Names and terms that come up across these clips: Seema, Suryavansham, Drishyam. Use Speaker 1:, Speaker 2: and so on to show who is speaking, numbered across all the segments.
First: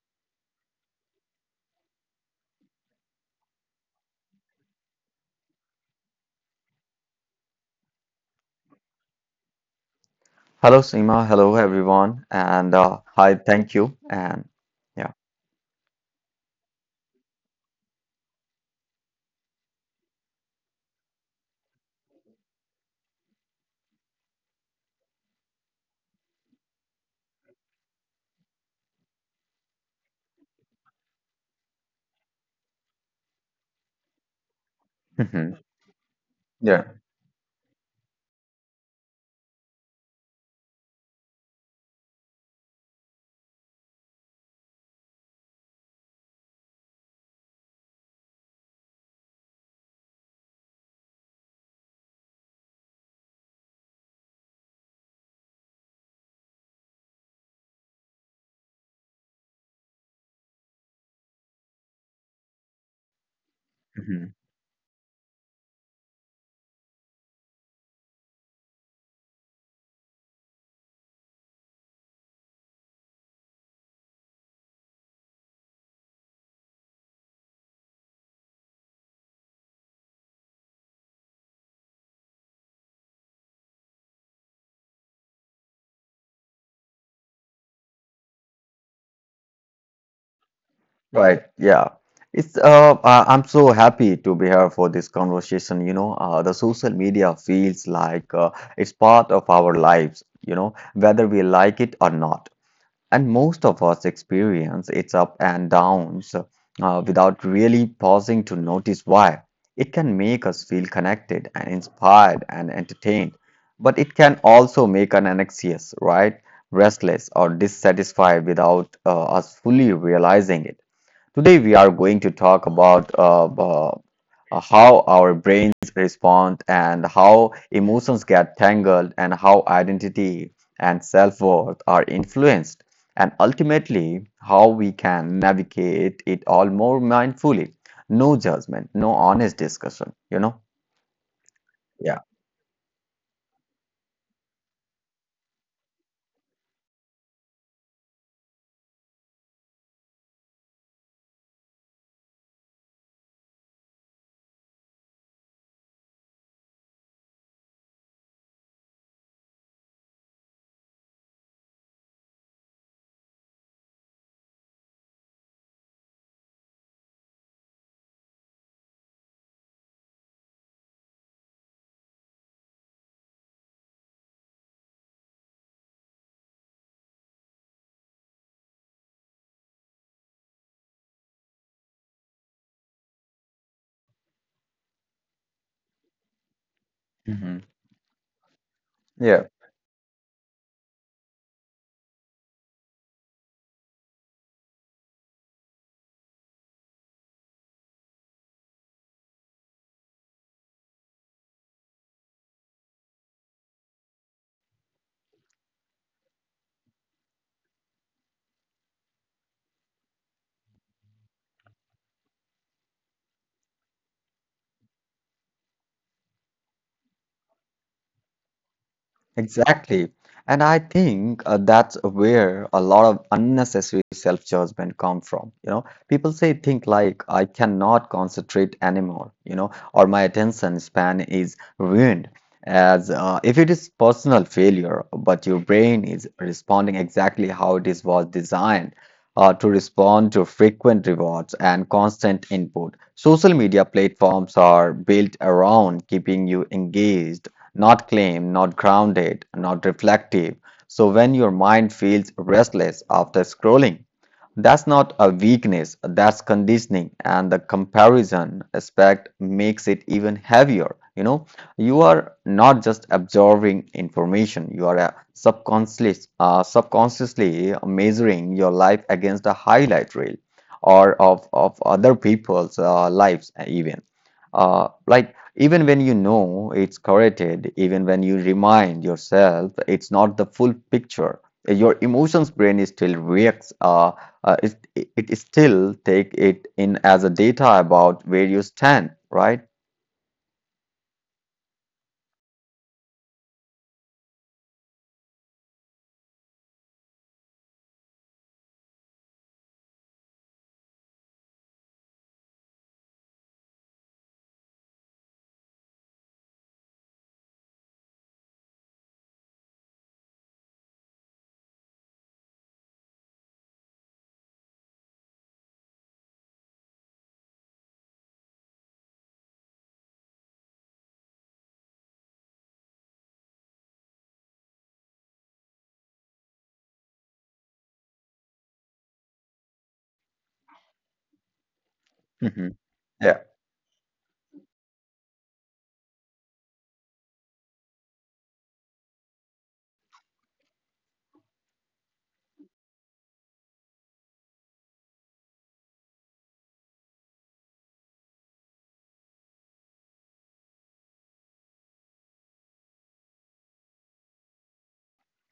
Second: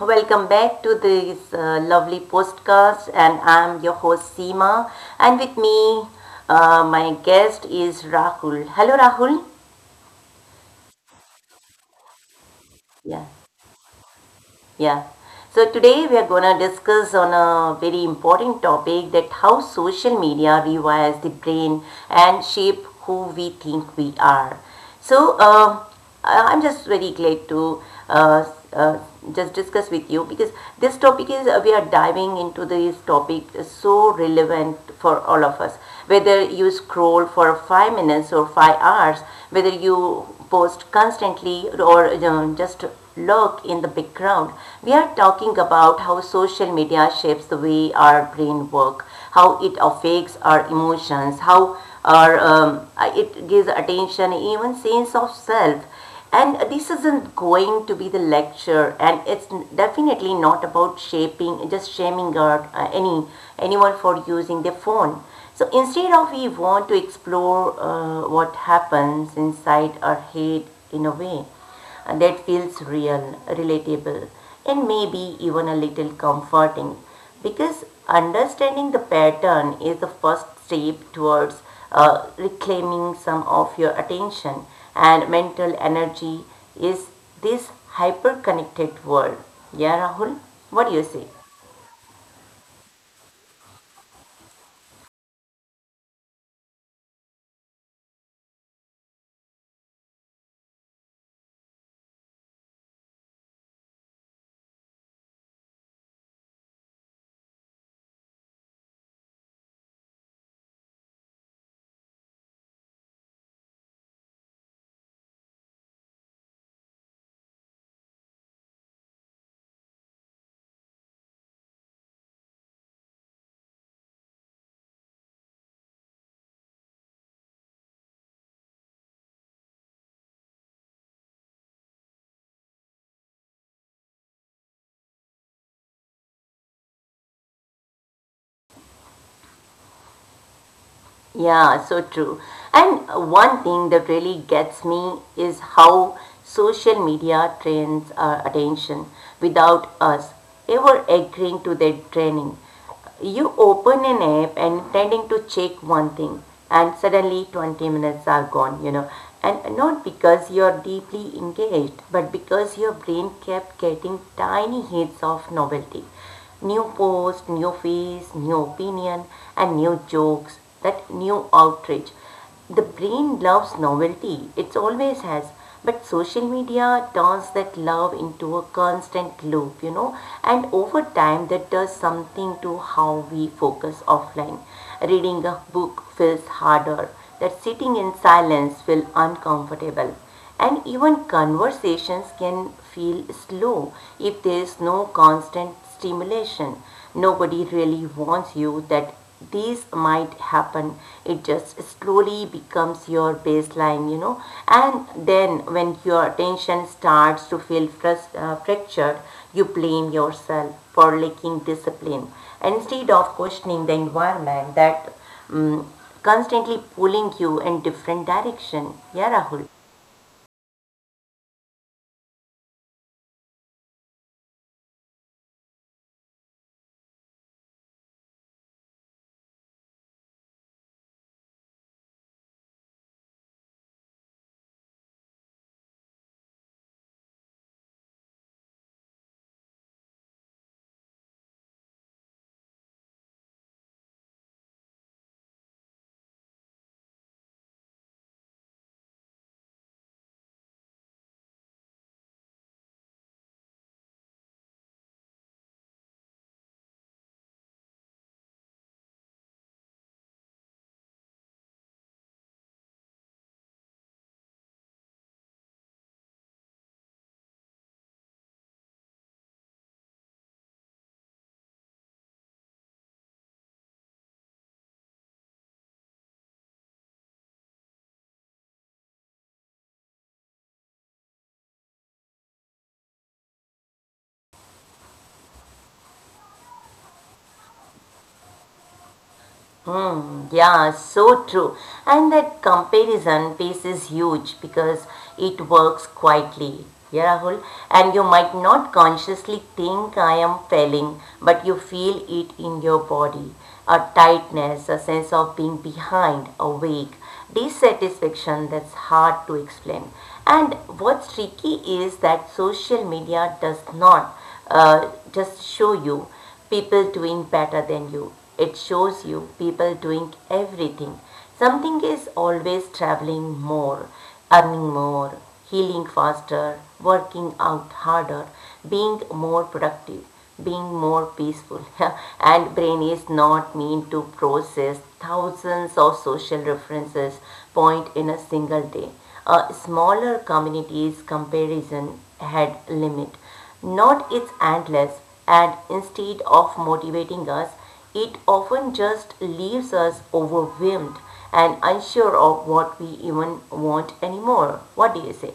Speaker 1: welcome back to this lovely podcast, and I'm your host Seema, and with me, my guest is Rahul. Hello, Rahul.
Speaker 2: Hello, Seema. Hello, everyone. And
Speaker 1: Yeah.
Speaker 2: hi, thank you. And
Speaker 1: Yeah.
Speaker 2: yeah.
Speaker 1: So today we are going to discuss on a very important topic that how social media rewires the brain and shape who we think we are. So I'm just very glad to uh, uh, just discuss with you because this topic is we are diving into this topic is so relevant for all
Speaker 2: Mhm.
Speaker 1: of us. Whether you
Speaker 2: yeah,
Speaker 1: scroll for 5 minutes or 5 hours, whether you post constantly or just lurk in the background. We are talking about how social media shapes the way our brain works, how it affects our emotions, how our it gives attention, even sense of self. And this isn't going to be the lecture, and it's definitely not about shaping, just shaming or anyone for
Speaker 2: Mhm.
Speaker 1: using their phone. So instead of we want to explore what happens inside our head in a way and that feels real, relatable, and maybe even a little comforting because understanding the pattern is the first step towards reclaiming some of your attention and mental energy is this hyper connected world. Yeah, Rahul, what do you say?
Speaker 2: Right. Yeah, I'm so happy to be here for this conversation. You know, the social media feels like it's part of our lives, you know, whether we like it or not. And most of us experience its up and downs without really pausing to notice why. It can make us feel connected and inspired and entertained, but it can also make us anxious, right? Restless or dissatisfied without us fully realizing it. Today, we are going to talk about how our brains respond and how emotions get tangled and how identity and self-worth are influenced, and ultimately how we can navigate it all more mindfully. No judgment, no honest discussion, you know.
Speaker 1: Yeah, so
Speaker 2: Yeah
Speaker 1: true. And one thing that really gets me is how social media trains our attention without us ever agreeing to their training. You open an app and intending to check one thing, and suddenly 20 minutes are gone. You know. And not because you're deeply engaged, but because your brain kept getting tiny hits of novelty, new post, new face, new opinion, and new jokes, that new outrage. The brain loves novelty, it always has. But social media turns that love into a constant loop, you know, and over time that does something to how we focus offline. Reading a book feels harder, that
Speaker 2: Mhm.
Speaker 1: sitting in silence feels uncomfortable, and even conversations can feel slow if there is no constant stimulation. Nobody really warns you that these might happen. It just slowly becomes your baseline. You know. And then when your attention starts to feel fractured, you blame yourself for lacking discipline instead of questioning the environment that um, constantly pulling you in different direction. Yeah, Rahul.
Speaker 2: Exactly. And I think that's where a lot of unnecessary self-judgment come from. You know, people say think like I cannot concentrate anymore, you know, or my attention span is ruined, as if it is personal failure, but your brain is responding exactly how it is was designed to respond to frequent rewards and constant input. Social media platforms are built around keeping you engaged, not calm, not grounded, not reflective. So when your mind feels restless after scrolling, that's not a weakness, that's conditioning, and the comparison aspect makes it even heavier. You know, you are not just absorbing information, you are subconsciously measuring your life against a highlight reel, or of other people's lives, even. Like even when you know it's corrected, even when you remind yourself it's not the full picture, your emotions brain is still reacts. It still take it in as a data about where you stand, right?
Speaker 1: Hmm, yeah, so true. And that comparison piece is huge because it works quietly. Yeah, Rahul. And you might not consciously think I am failing, but you feel it in your body. A tightness, a sense of being behind, awake, dissatisfaction that's hard to explain. And what's tricky is that social media does not just show you people doing better than you. It shows you people doing everything. Something is always traveling more, earning more, healing faster, working out harder, being more productive, being more peaceful. And
Speaker 2: Mhm.
Speaker 1: brain is
Speaker 2: Yeah.
Speaker 1: not meant to process thousands of social references point in a single day. A smaller community's comparison head limit not its endless, and instead of motivating us, it often just leaves us overwhelmed and unsure of what we even want anymore. What do you say?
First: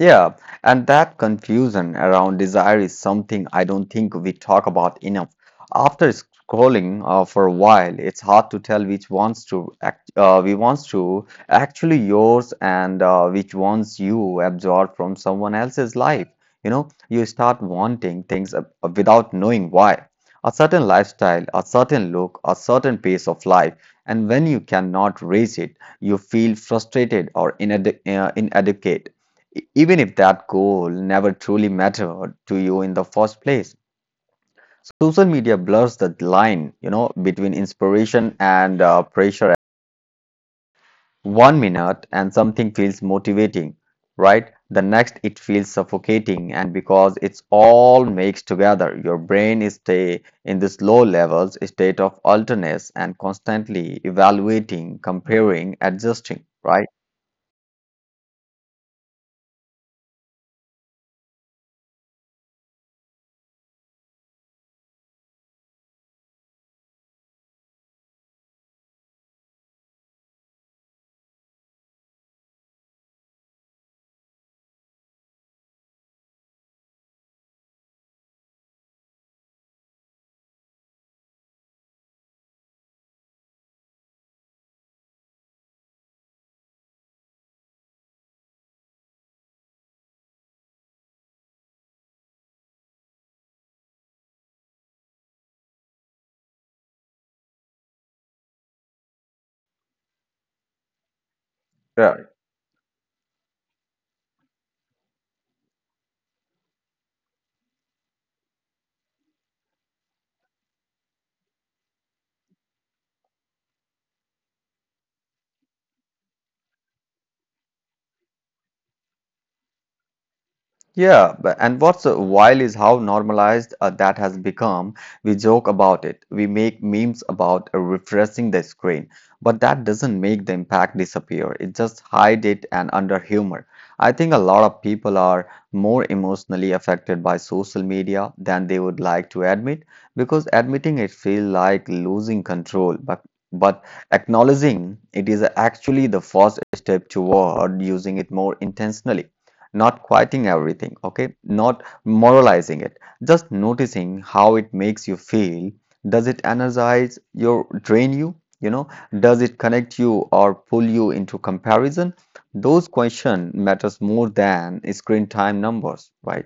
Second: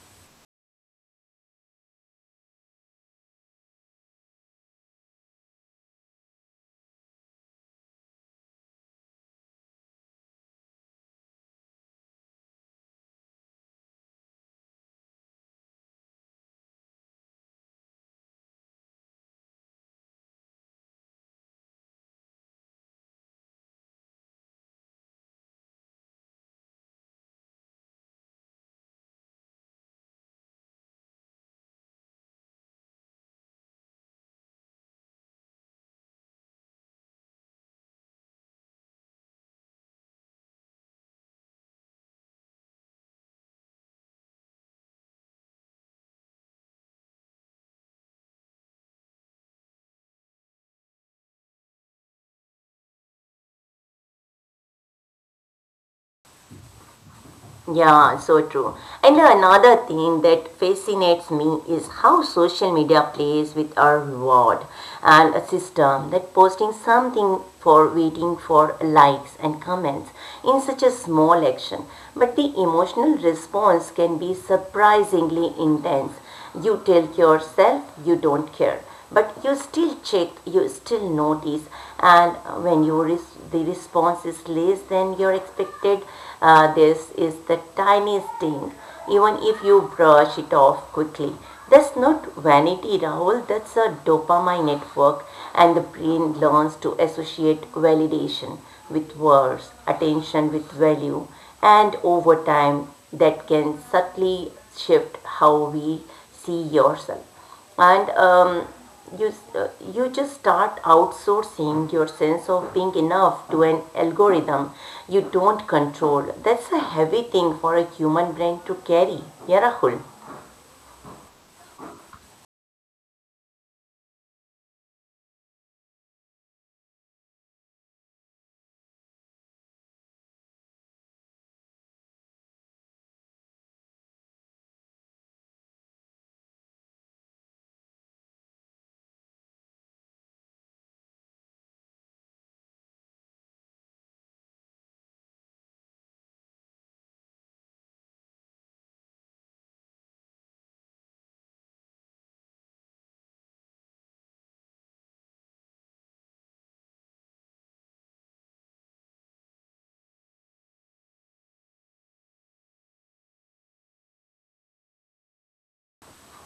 Speaker 2: Yeah, and that confusion around desire is something I don't think we talk about enough. After scrolling for a while, it's hard to tell which ones to act, we wants to actually yours and which ones you absorb from someone else's life. You know, you start wanting things without knowing why. A certain lifestyle, a certain look, a certain pace of life, and when you cannot raise it, you feel frustrated or inadequate, even if that goal never truly mattered to you in the first place. Social media blurs the line, you know, between inspiration and pressure. One minute and something feels motivating, right? The next it feels suffocating, and because it's all mixed together, your brain is stay in this low levels state of alertness and constantly evaluating, comparing, adjusting, right?
Speaker 1: Yeah, so true. And another thing that fascinates me is how social media plays with our reward and a system that posting something for waiting for likes and comments in such a small action. But the emotional response can be surprisingly intense. You tell yourself you don't care, but you still check, you still notice. And when the response is less than your expected, this is the tiny sting, even if you brush it off quickly. That's not vanity, Rahul, that's a dopamine network. And the brain learns to associate validation with words, attention with value, and over time that can subtly shift how we see yourself. And you, uh, you just start outsourcing your sense of being enough to an algorithm you don't control. That's a heavy thing for a human brain to carry. Yeah, Rahul.
Speaker 2: Yeah, but and what's wild is how normalized that has become. We joke about it. We make memes about refreshing the screen, but that doesn't make the impact disappear. It just hide it and under humor. I think a lot of people are more emotionally affected by social media than they would like to admit because admitting it feels like losing control, but but acknowledging it is actually the first step toward using it more intentionally, not quieting everything, okay? Not moralizing it, just noticing how it makes you feel. Does it energize you, drain you? You know, does it connect you or pull you into comparison? Those question matters more than screen time numbers, right?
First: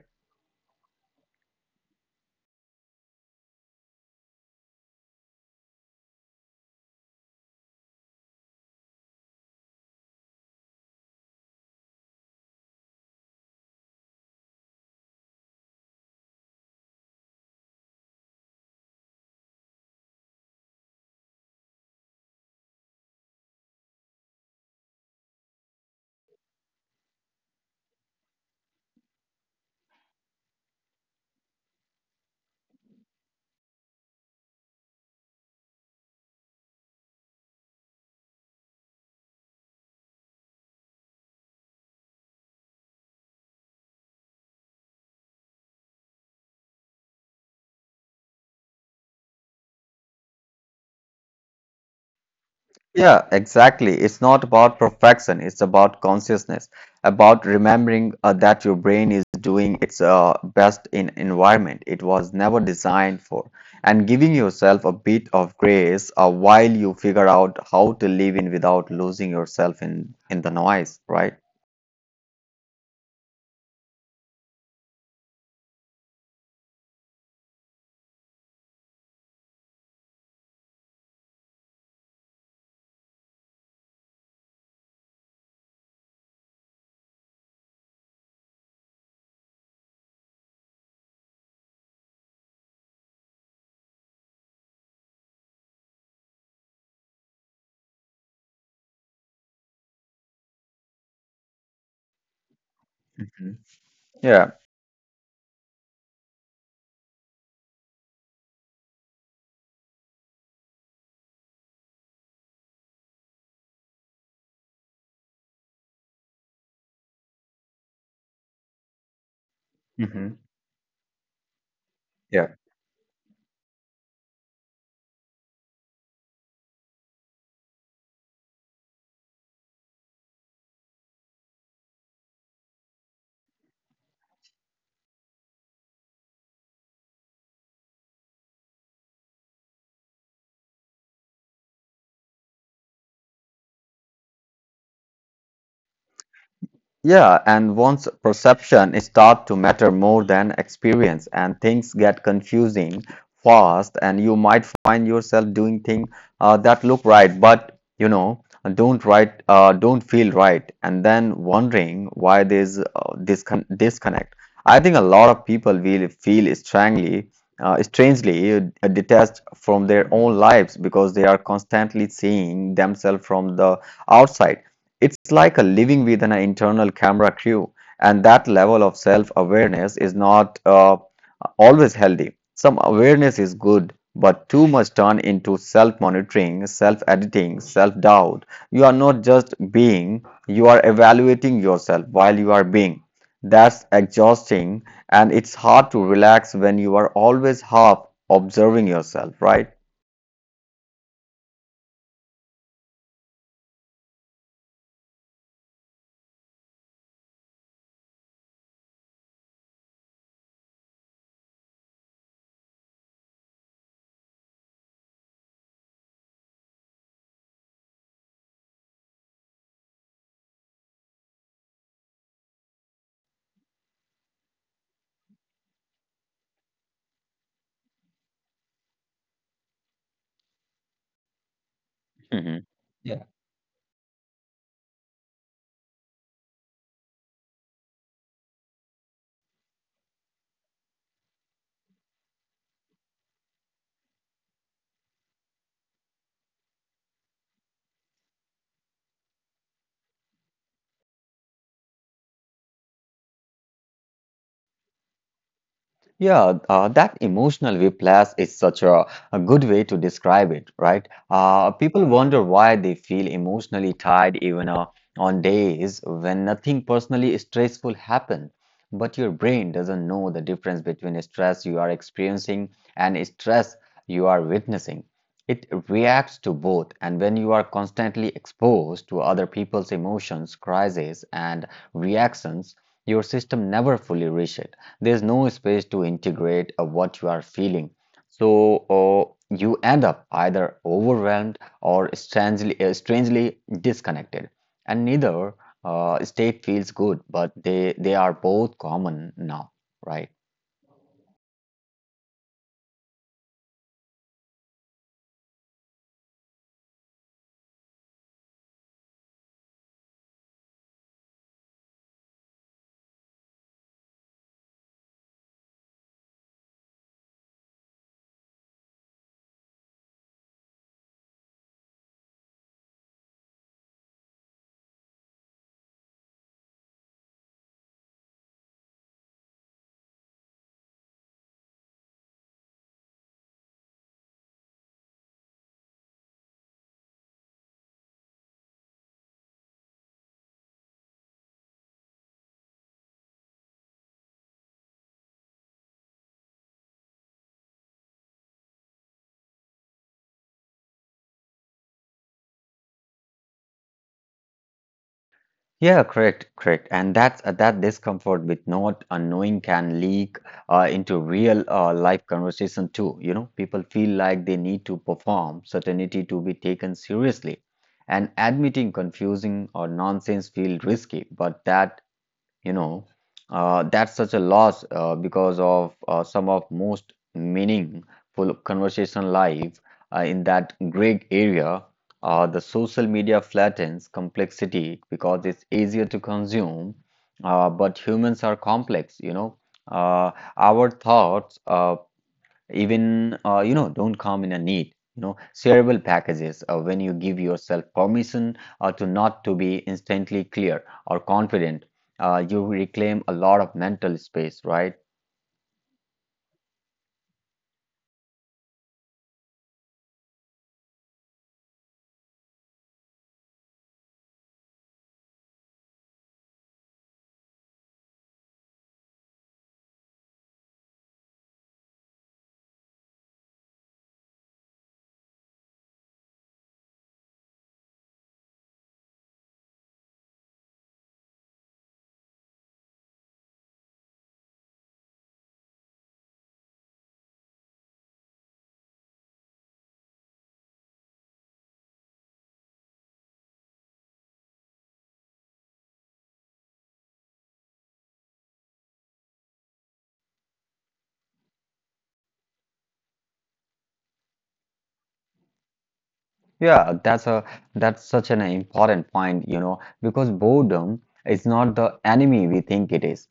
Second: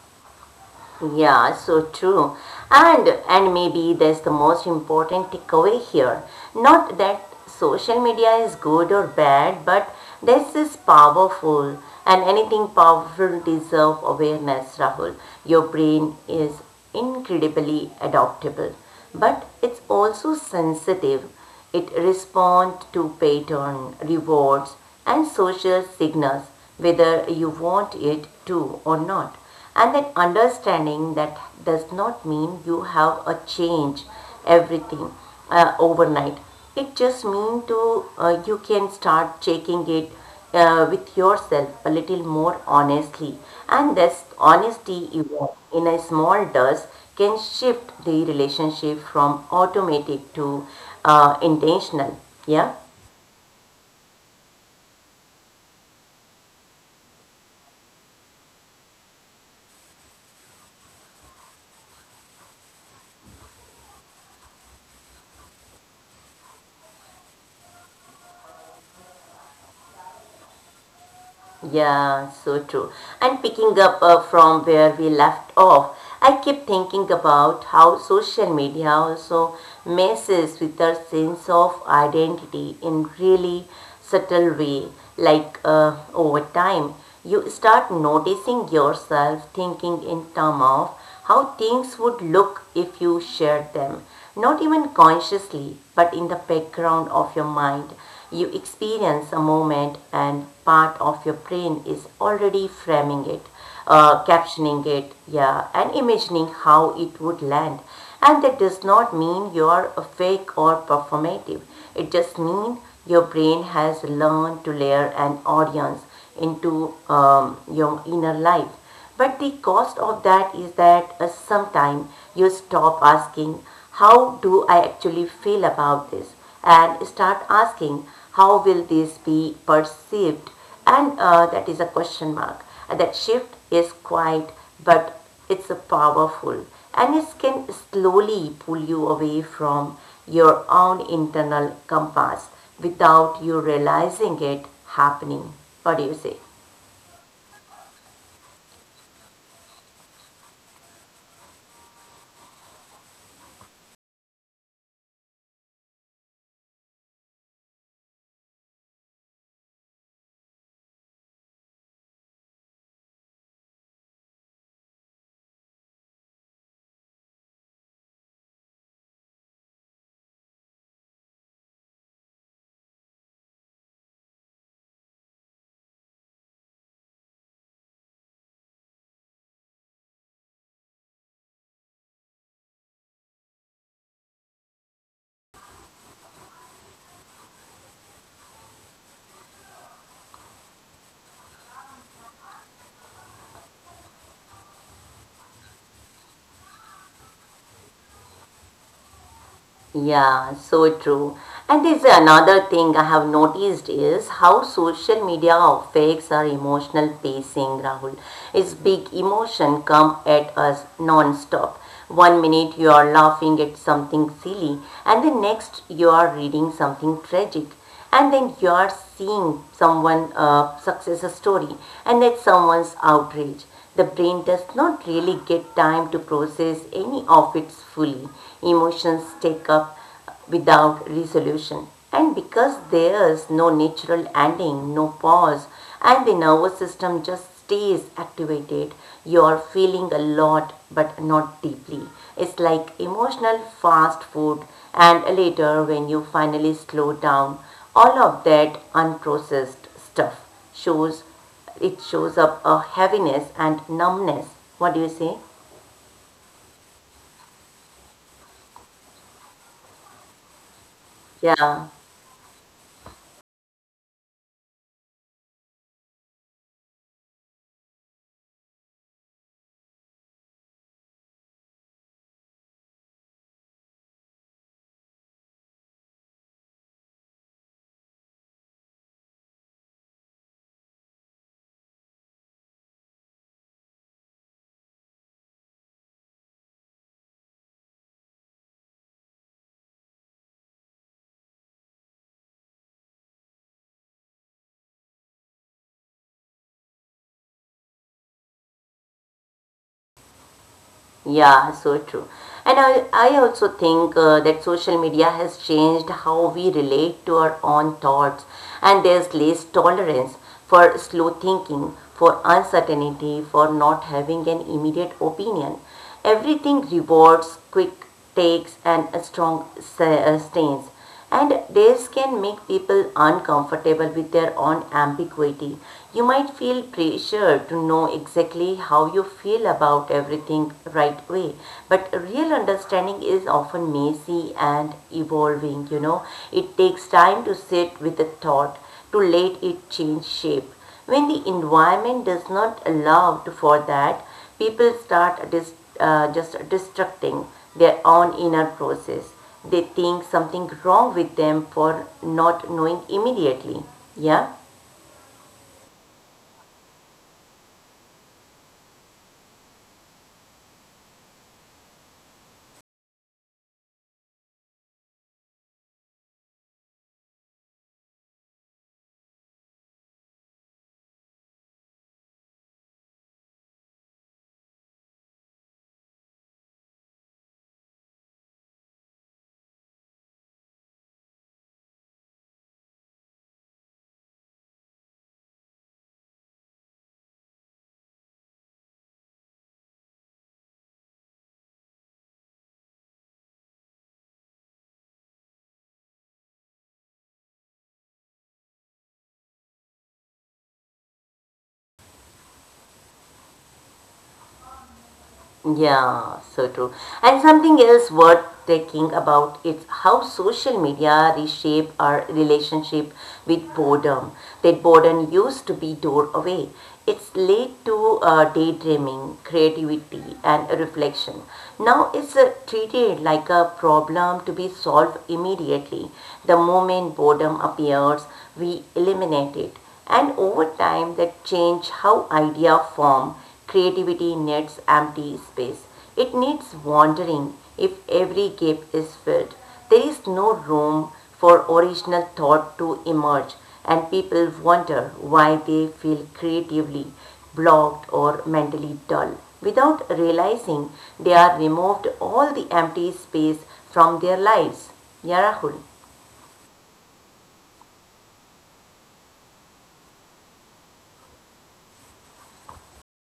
Speaker 1: Yeah, so true. And maybe that's the most important takeaway here. Not that social media is good or bad, but this is powerful, and anything powerful deserves awareness, Rahul. Your brain is incredibly adaptable, but it's also sensitive. It responds to pattern, rewards, and social signals, whether you want it to or not. And that understanding that does not mean you have a change everything overnight. It just means to you can start checking it with yourself a little more honestly. And this honesty evolve in a small dose can shift the relationship from automatic to intentional. Yeah.
Speaker 2: Yeah, exactly. It's not about perfection. It's about consciousness, about remembering that your brain is doing its best in environment it was never designed for, and giving yourself a bit of grace while you figure out how to live in without losing yourself in the noise, right?
Speaker 1: Yeah, so true. And picking up from where we left off, I keep thinking about how social media also messes with our sense of identity in really subtle way. Like over time, you start noticing yourself thinking in terms of how things would look if you shared them, not even consciously, but in the background of your mind, you experience a moment and part of your brain is already framing it,
Speaker 2: Yeah.
Speaker 1: captioning it, yeah, and imagining how it would land. And that does not mean you are fake or performative. It just means your brain has learned to layer an audience into your inner life. But the cost of that is that sometime you
Speaker 2: Mhm.
Speaker 1: stop asking, how do I actually feel about this? And start asking, how will this be perceived? And that is a question mark. And that shift is quiet, but it's a powerful. And it can slowly pull you away from your own internal compass without you realizing it happening. What do you say?
Speaker 2: Yeah, and once perception start to matter more than experience and things get confusing fast, and you might find yourself doing things that look right but you know don't right don't feel right and then wondering why there's this disconnect. I think a lot of people will feel strangely detached from their own lives because they are constantly seeing themselves from the outside. It's like a living with an internal camera crew, and that level of self-awareness is not always healthy. Some awareness is good, but too much turn into self-monitoring, self-editing, self-doubt. You are not just being, you are evaluating yourself while you are being. That's exhausting, and it's hard to relax when you are always half observing yourself, right?
Speaker 1: Yeah, so true. And there's another thing I have noticed is how social media affects our emotional pacing, Rahul. It's big emotion come at us non-stop. One minute you are laughing at something silly, and the next you are reading something tragic, and then you are seeing someone success story and that someone's outrage. The brain does not really get time to process any of it fully. Emotions take up without resolution, and
Speaker 2: Mhm.
Speaker 1: because there's no natural ending, no pause, and the nervous system just stays activated. You are feeling a lot but not deeply. It's like emotional fast food. And later when you finally slow down, all of that unprocessed stuff shows, it shows up a heaviness and numbness. What do you say?
Speaker 2: Yeah, that emotional whiplash is such a good way to describe it, right?
Speaker 1: Yeah.
Speaker 2: People wonder why they feel emotionally tired even on days when nothing personally stressful happened. But your brain doesn't know the difference between stress you are experiencing and stress you are witnessing. It reacts to both, and when you are constantly exposed to other people's emotions, crises, and reactions, your system never fully reaches it. There's no space to integrate what you are feeling. So you end up either overwhelmed or strangely disconnected. And neither state feels good, but they are both common now, right?
Speaker 1: Yeah, so true. And I also think that social media has changed how we relate to our own thoughts. And there's less tolerance for slow thinking, for uncertainty, for not having an immediate opinion. Everything rewards quick takes and a strong stains. And this can make people uncomfortable with their own ambiguity. You might feel pressure to know exactly how you feel about everything right away, but real understanding is often messy and evolving. You know. It takes time to sit with a thought, to let it change shape. When the environment does not allow for that, people start dis, just destructing their own inner process. They think something wrong with them for not knowing immediately. Yeah.
Speaker 2: Yeah, correct, correct. And that's that discomfort with not unknowing can leak into real life conversation too. You know, people feel like they need to perform certainty to be taken seriously. And admitting confusing or nonsense feel risky, but that, you know, that's such a loss because of some of most meaningful conversation live in that gray area. The social media flattens complexity because it's easier to consume, but humans are complex, you know. uh, our thoughts, even, you know, don't come in a need, you know, shareable packages. When you give yourself permission to not to be instantly clear or confident, you reclaim a lot of mental space, right?
Speaker 1: Yeah, so true. And something else worth thinking about is how social media reshape our relationship with boredom. That boredom used to be door away. It's led to daydreaming, creativity, and reflection. Now it's treated like a problem to be solved immediately. The moment boredom appears, we eliminate it, and over time that change how idea form. Creativity needs empty space, it needs wandering. If every gap is filled, there is no room for original thought to emerge. And people wonder why they feel creatively blocked or mentally dull without realizing they are removed all the empty space from their lives, yarahul
Speaker 2: Yeah, that's a that's such an important point, you know, because boredom is not the enemy we think it is.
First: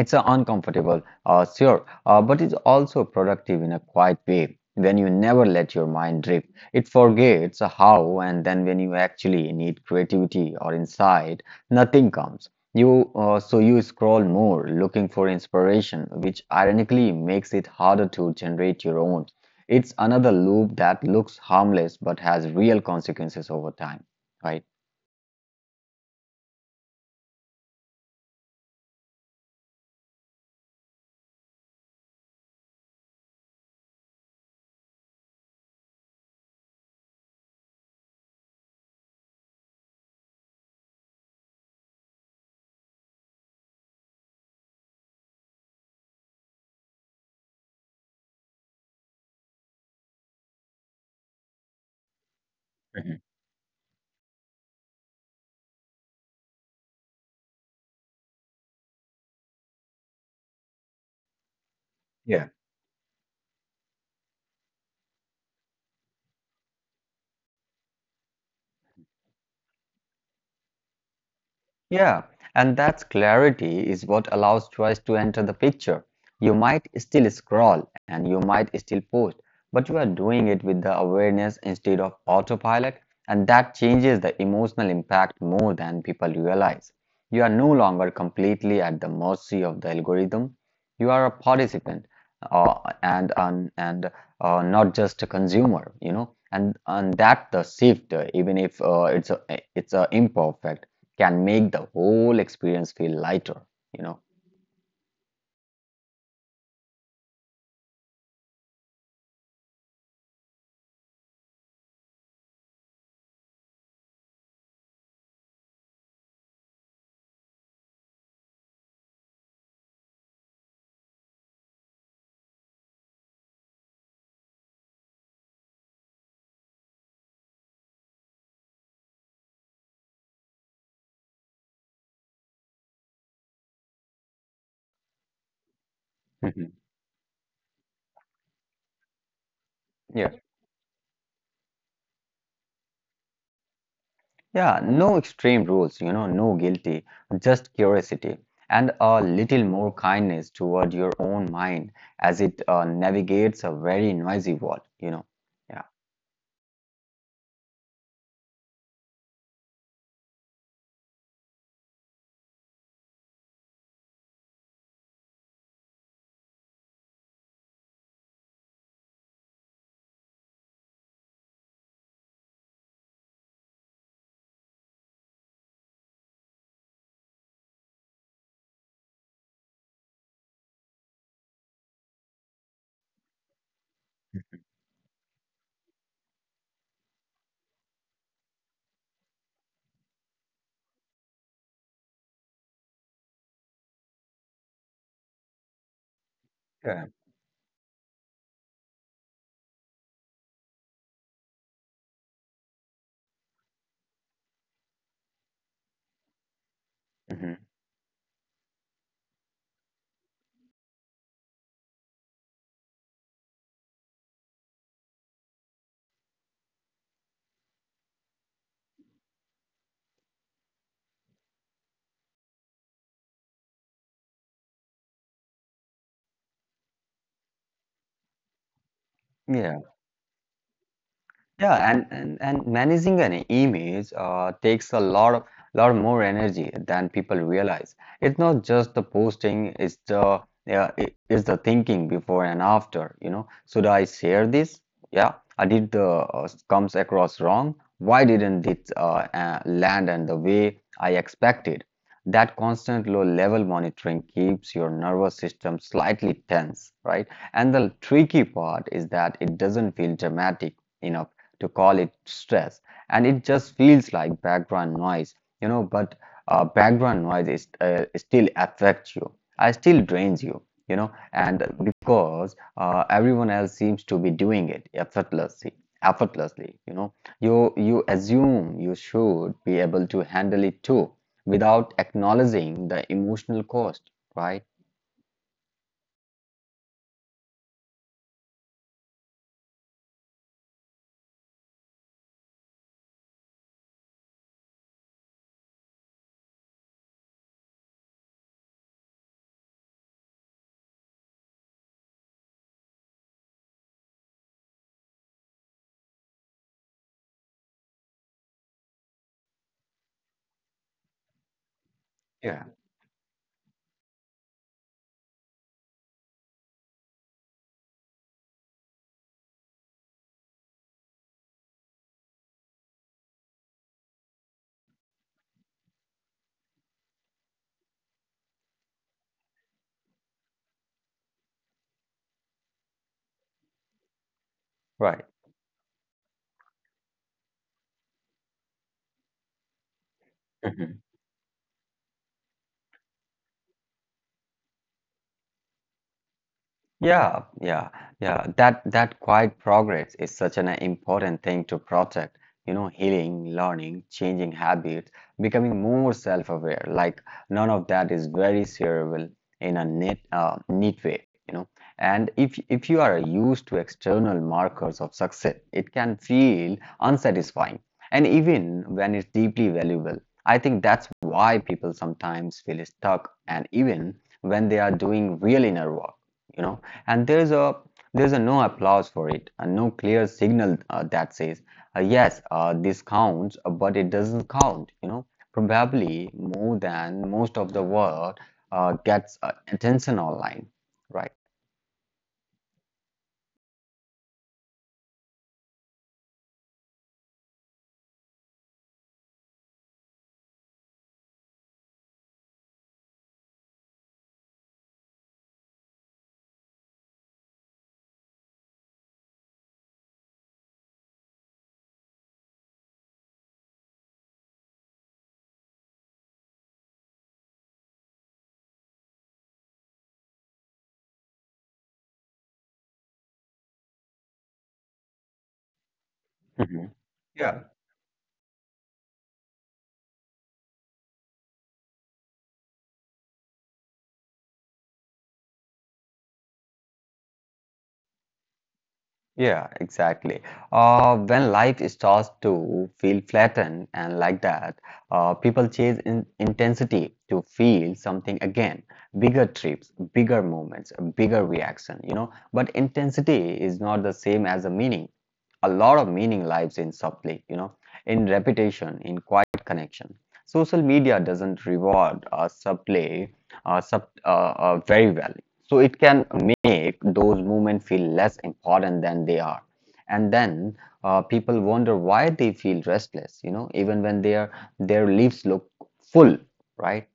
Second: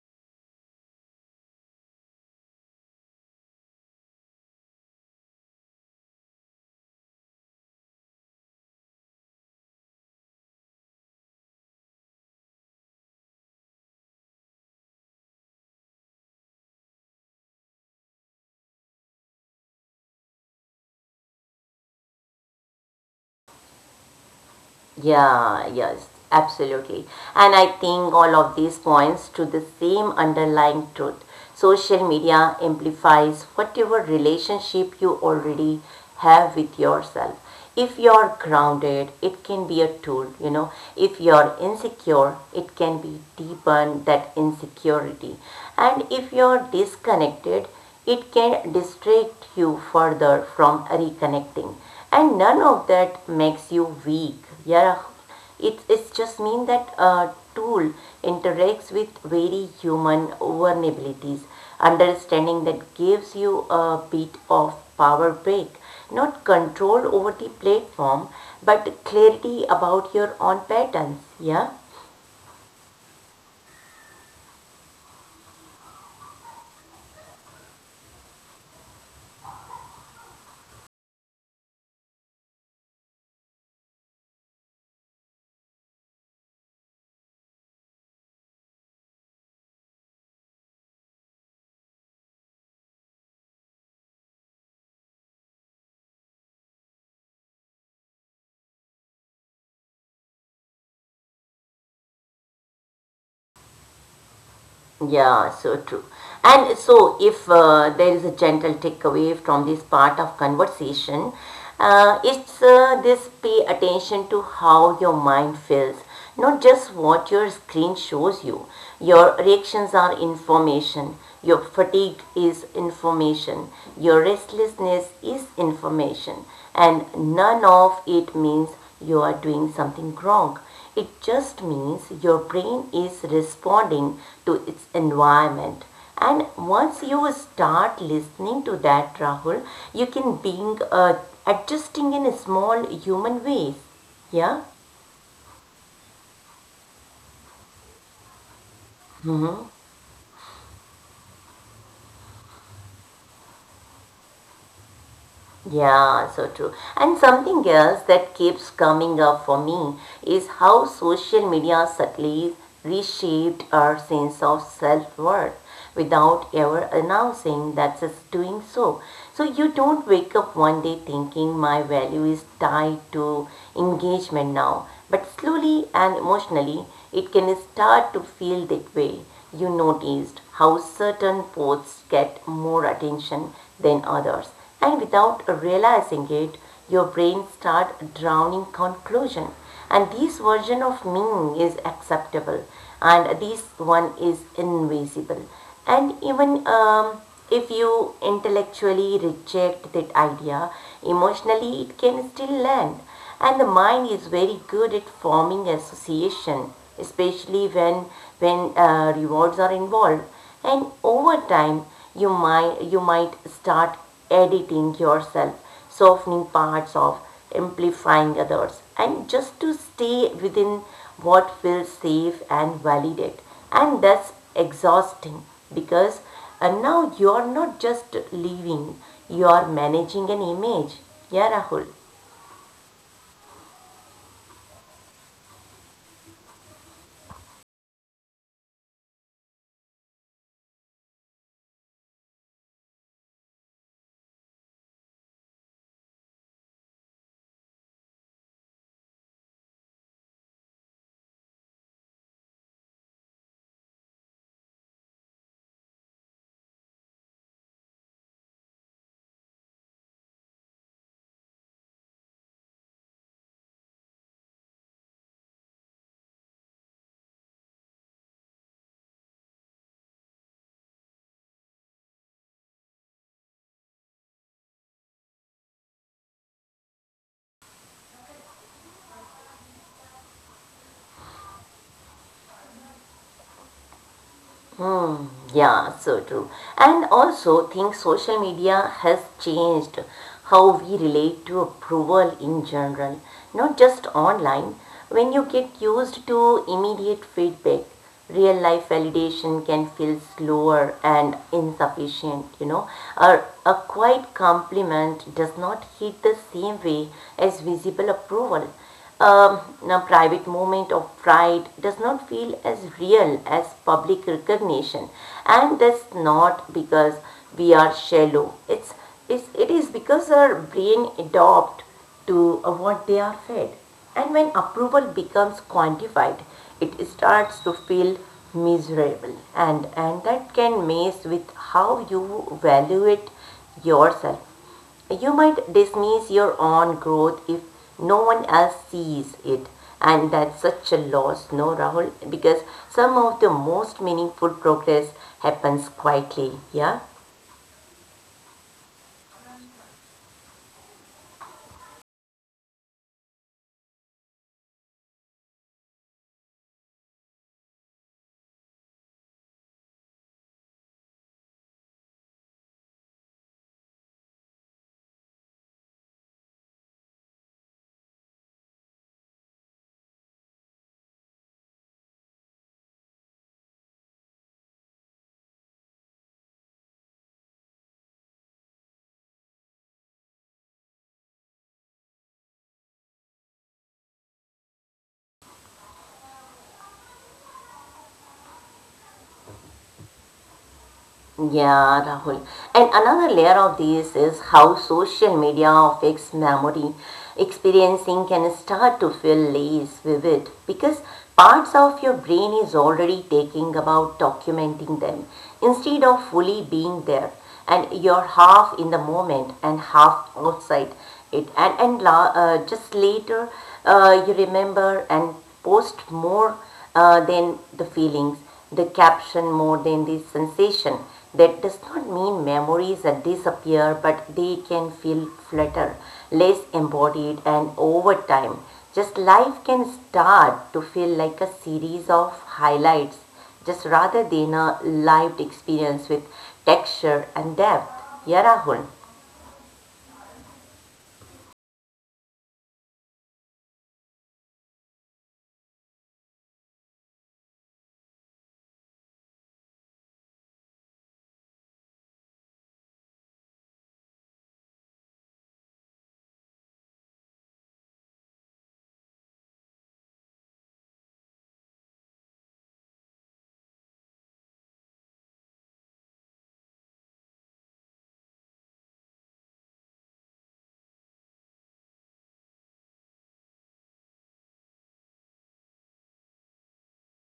Speaker 2: It's uncomfortable, sure, but it's also productive in a quiet way. When you never let your mind drift, it forgets how, and then when you actually need creativity or insight, nothing comes. You so you scroll more, looking for inspiration, which ironically makes it harder to generate your own. It's another loop that looks harmless but has real consequences over time, right?
Speaker 1: Yeah, yes, absolutely. And I think all of these points to the same underlying truth. Social media amplifies whatever relationship you already have with yourself. If you're grounded, it can be a tool. You know. If you're insecure, it can be deepen that insecurity. And if you're disconnected, it can distract you further from reconnecting, and none of
Speaker 2: Mhm.
Speaker 1: that makes you weak. Yeah, it just means that a tool interacts with very human vulnerabilities.
Speaker 2: Yeah.
Speaker 1: Understanding that gives you a bit of power back, not control over the platform, but clarity about your own patterns. Yeah.
Speaker 2: Yeah, and that clarity is what allows choice to enter the picture. You might still scroll and you might still post, but you are doing it with the awareness instead of autopilot, and that changes the emotional impact more than people realize. You are no longer completely at the mercy of the algorithm. You are a participant, and not just a consumer, you know, and that the shift, even if it's a imperfect, can make the whole experience feel lighter, you know.
Speaker 1: Yeah, so true. And so, if there is a gentle takeaway from this part of conversation, it's this pay attention to how your mind feels, not just what your screen shows you. Your reactions are information, your fatigue is information, your restlessness is information, and none of it means you are doing something wrong. It just means your brain is responding to its environment. And
Speaker 2: Mhm.
Speaker 1: once you start listening to that, Rahul, you
Speaker 2: Yeah.
Speaker 1: can being adjusting in small human ways. Yeah.
Speaker 2: Yeah, no extreme rules, you know, no guilty, just curiosity and a little
Speaker 1: Hmm.
Speaker 2: more kindness toward your own mind as it navigates a very noisy world, you know. Yeah.
Speaker 1: Yeah, so true. And something else that keeps coming up for me is how social media subtly reshaped our sense of self worth without ever announcing that it's doing so. So you don't wake up one day thinking my value is tied to engagement now, but slowly and emotionally it can start to feel that way. You noticed how certain posts get more attention than others, and without realizing it, your brain starts drowning conclusion and this version of me is acceptable and this one is invisible and even
Speaker 2: Yeah.
Speaker 1: if you intellectually reject that idea emotionally it can still land. And the mind is very good at forming association,
Speaker 2: Hmm.
Speaker 1: especially when rewards are involved. And over time you might start editing yourself, softening parts of, amplifying others, and just to stay within what feels safe and validate. And that's exhausting because now you are not just living, you are managing an image. Yeah, Rahul.
Speaker 2: Yeah, and managing an image takes a lot more energy than people realize. It's not just the posting, it's the, yeah, it's the thinking before and after, you know. Should I share this? Yeah, I did the comes across wrong. Why didn't it land and the way I expected? That constant low level monitoring keeps your nervous system slightly tense, right? And the tricky part is that it doesn't feel dramatic enough to call it stress, and it just feels like background noise, you know. But background noise is still affects you. I still drains you, you know, and because everyone else seems to be doing it effortlessly, you know. You assume you should be able to handle it too, without acknowledging the emotional cost, right?
Speaker 1: Hmm, yeah, so true. And also think social media has changed how we relate to approval in general, not just online. When you get used to immediate feedback, real life validation can feel slower and insufficient, you know. Or a quiet compliment does not hit the same way as visible approval. um, Now private moment of pride does not feel
Speaker 2: Yeah,
Speaker 1: as real as public recognition, and that's not because we are shallow. It's it is because our brain adopt to what they are fed. And when approval becomes quantified it starts to feel miserable, and that can mess with how you evaluate yourself. You
Speaker 2: right.
Speaker 1: might dismiss your own growth if no one else sees it, and that's such a loss, no, Rahul? Because some of the most meaningful progress happens quietly, yeah?
Speaker 2: Yeah, yeah, yeah. That quiet progress is such an important thing to protect. You know, healing, learning, changing habits, becoming more self-aware. Like none of that is very shareable in a neat way. You know, and if you are used to external markers of success, it can feel unsatisfying. And even when it's deeply valuable, I think that's why people sometimes feel stuck, and even when they are doing real inner work. You know, and there's a no applause for it and no clear signal that says yes, this counts, but it doesn't count, you know, probably more than most of the world gets attention online, right?
Speaker 1: Yeah, Rahul. And another layer of this is how social media affects memory. Experiencing can start to feel less vivid because parts of your brain is already taking about documenting them instead of fully being there. And you're half in the moment and half outside it. Just later you remember and post more than the feelings, the caption more than the sensation. That does not mean memories that disappear, but they can feel flatter, less
Speaker 2: Mhm.
Speaker 1: embodied,
Speaker 2: Yeah.
Speaker 1: and over time just life can start to feel like a series of highlights just rather than a lived experience with texture and depth. Yeah, Rahul.
Speaker 2: Yeah, exactly. When life starts to feel flattened and like that, people chase in intensity to feel something again. Bigger trips, bigger moments, a bigger reaction, you know. But intensity is not the same as a meaning. A lot of meaning lives in subtly, you know, in repetition, in quiet connection. Social media doesn't reward subtly uh, sub, uh, very well. So it can make those movements feel less important than they are. And then people wonder why they feel restless, you know, even when their leaves look full, right?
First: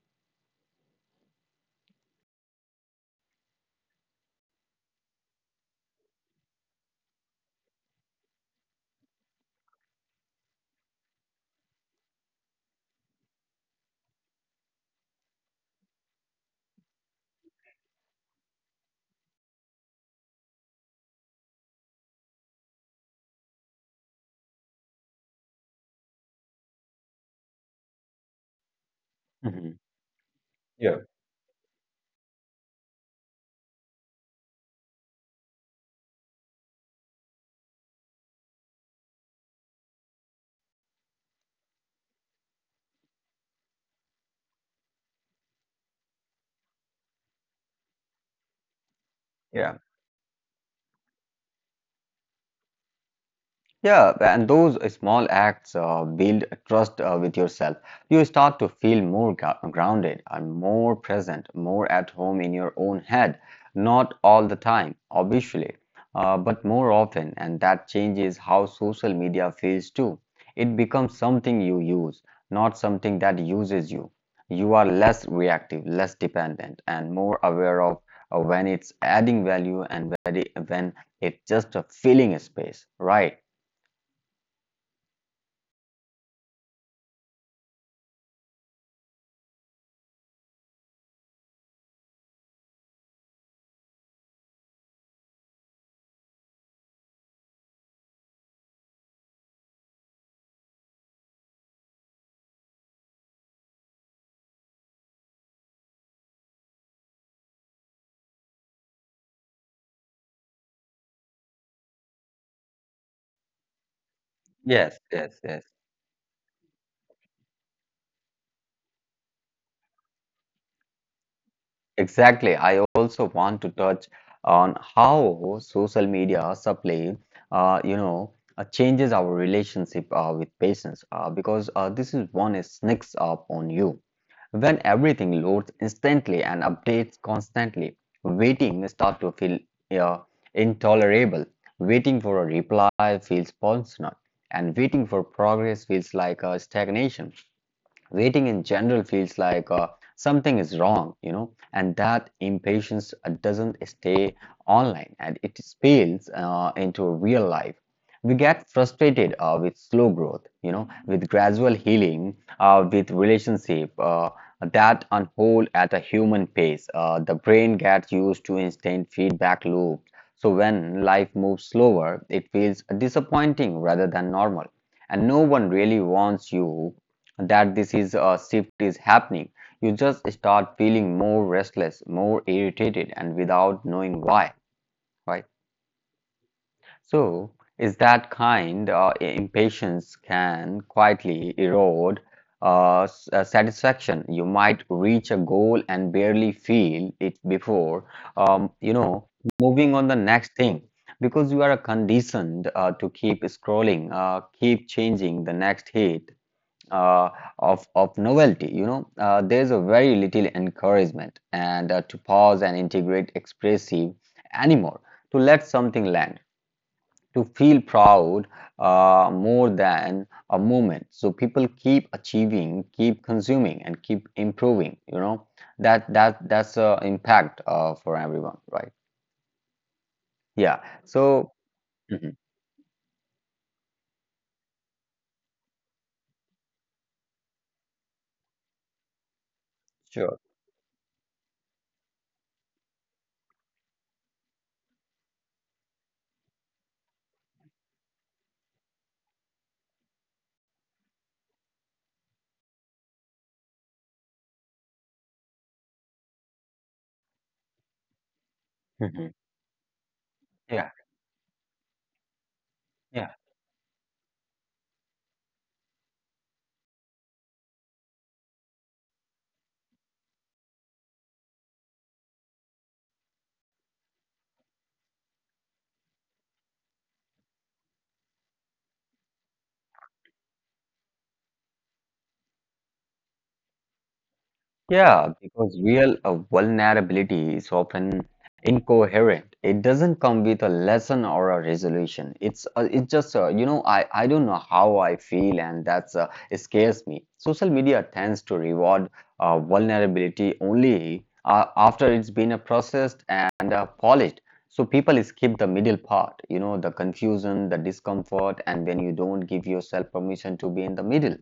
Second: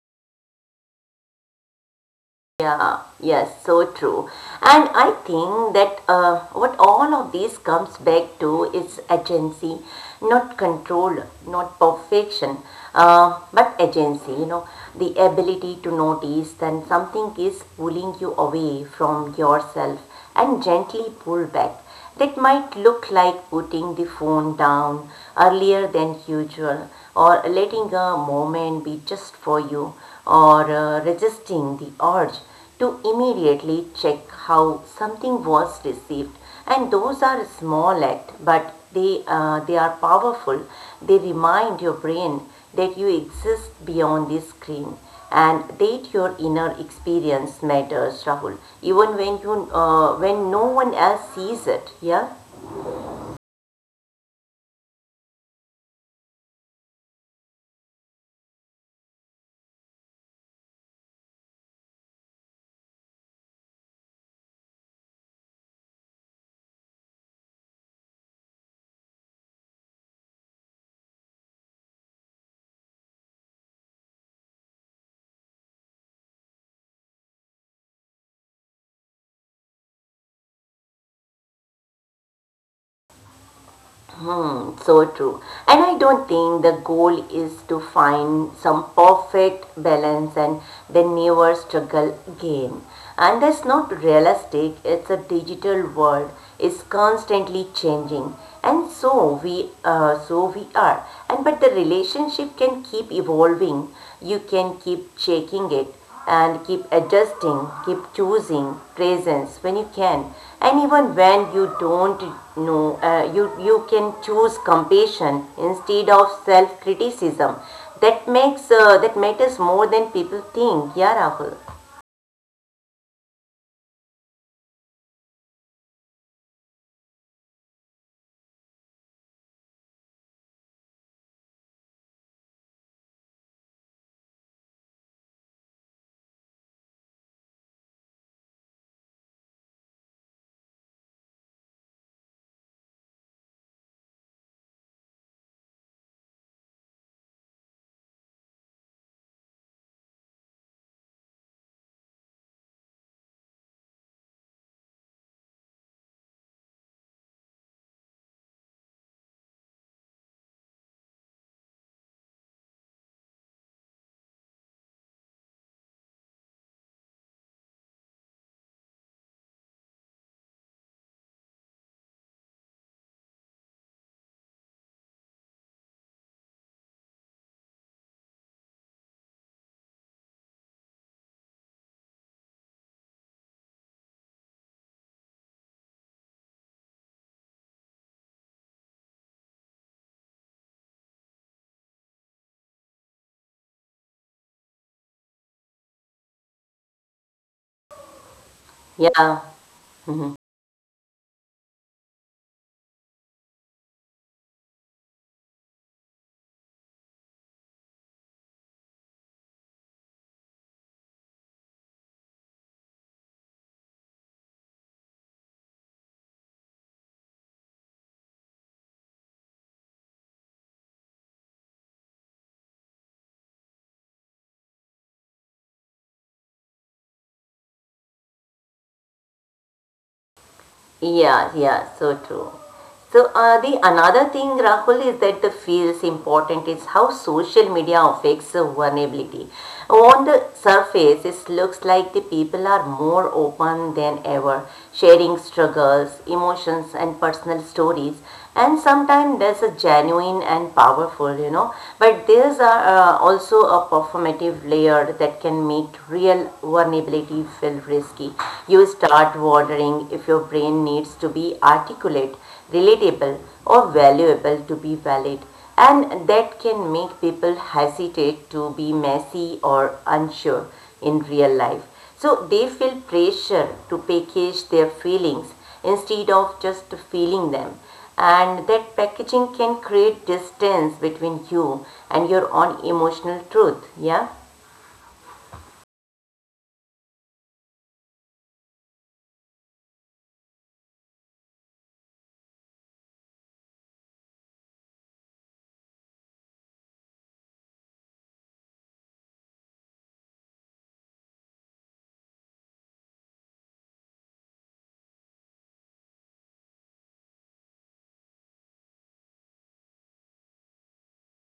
Speaker 1: Yeah, yes, so true. And I think that what all of this comes back to is agency, not control, not perfection, but agency, you know, the ability to notice that something is pulling you away from yourself and gently pull back. That might look like putting the phone down earlier than usual, or letting a moment be just for
Speaker 2: Mhm.
Speaker 1: you, or
Speaker 2: Yeah.
Speaker 1: resisting the urge to immediately check how something was received. And those are small acts, but they are powerful. They remind your brain that you exist beyond this screen and that your inner experience matters, Rahul, even when you
Speaker 2: Yeah.
Speaker 1: when no one else sees it. Yeah.
Speaker 2: Yeah, and those small acts build trust with yourself. You start to feel more grounded and more present, more at home in your own head. Not all the time, obviously, but more often, and that changes how social media feels too. It becomes something you use, not something that uses you. You are less reactive, less dependent, and more aware of when it's adding value and when it's just a filling space, right?
Speaker 1: Hmm, so true. And I don't think the goal is to find some perfect balance and then never struggle again. And that's not realistic. It's a digital world. It's constantly changing. And so we are. And but the relationship can keep evolving. You can keep checking it and keep adjusting, keep choosing presence when you can. And even when you don't know, you can choose
Speaker 2: Yes, yes,
Speaker 1: compassion
Speaker 2: yes.
Speaker 1: instead of self criticism. That makes that matters more than people think. Yeah, Rahul.
Speaker 2: Exactly. I also want to touch on how social media subtly, changes our relationship with patients because this is one is sneaks up on you. When everything loads instantly and updates constantly, waiting start to feel uh, intolerable. Waiting for a reply feels personal, and waiting for progress feels like a stagnation. Waiting in general feels like something is wrong, you know, and that impatience doesn't stay online and it spills into real life. We get frustrated with slow growth, you know, with gradual healing, with relationship that unfold at a human pace. The brain gets used to instant feedback loops. So when life moves slower, it feels disappointing rather than normal, and no one really wants you that this is a shift is happening, you just start feeling more restless, more irritated, and without knowing why, right? So, is that kind impatience can quietly erode satisfaction. You might reach a goal and barely feel it before, um, you know,
Speaker 1: Yeah.
Speaker 2: moving on the
Speaker 1: Mhm.
Speaker 2: next thing. Because you are conditioned to keep scrolling, keep changing the next hit, uh, of novelty. You know, there's a very little encouragement and to pause and integrate expressive anymore, to let something land, to feel proud more than a moment. So people keep achieving, keep consuming, and keep improving. You know, that's a impact for everyone, right? Yeah. So
Speaker 1: Yeah, yeah, so
Speaker 2: mhm.
Speaker 1: true. So the another thing, Rahul, is that the feels important is how social media affects the vulnerability. On
Speaker 2: Sure.
Speaker 1: the surface, it looks like the people are more open than ever, sharing struggles, emotions, and personal stories, and sometimes there's a genuine and powerful, you know. But also a performative layer that can make real vulnerability feel risky. You
Speaker 2: Mhm.
Speaker 1: start wondering if your brain needs to be articulate,
Speaker 2: Yeah.
Speaker 1: relatable, or valuable to be valid, and that can make people hesitate to be messy or unsure in real life, so they feel pressure to package their feelings instead of just feeling them. And that packaging can create distance between you and your own emotional truth. Yeah?
Speaker 2: Yeah, because real vulnerability is often incoherent. It doesn't come with a lesson or a resolution. It's just you know, I don't know how I feel, and that's it scares me. Social media tends to reward vulnerability only after it's been processed and polished. So people skip the middle part, you know, the confusion, the discomfort, and when you don't give yourself permission to be in the middle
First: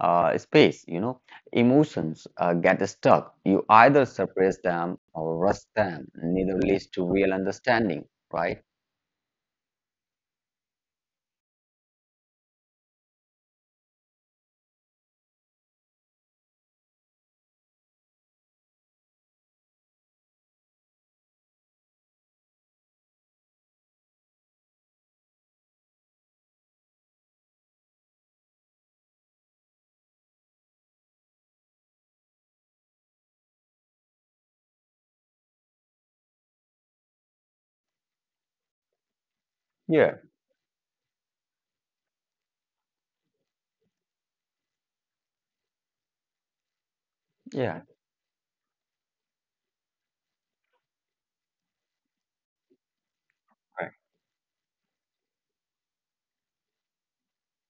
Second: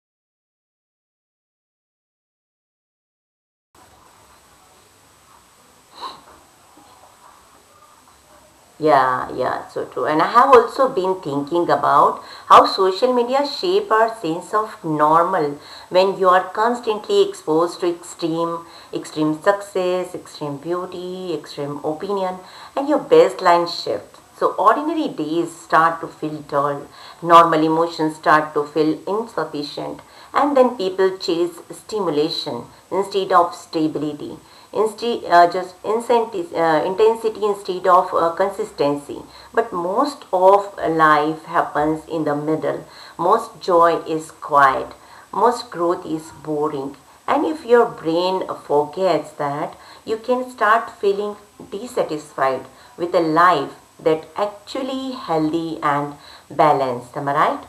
Speaker 2: space, you know. Emotions get stuck. You either suppress them or rush them. Neither leads to real understanding, right?
Speaker 1: Yeah, yeah, so true. And I have also been thinking about how social media shape our sense of normal when you are constantly exposed to extreme, extreme success, extreme beauty, extreme opinion, and your baseline shifts. So ordinary days start to feel dull, normal emotions start to feel insufficient, and then people chase stimulation instead of stability, instead just intensity instead of consistency. But
Speaker 2: Yeah,
Speaker 1: most of life happens in the middle. Most joy is quiet. Most growth is boring, and if
Speaker 2: yeah.
Speaker 1: your brain forgets that, you can start feeling dissatisfied with a life that actually healthy and balanced. Am I right?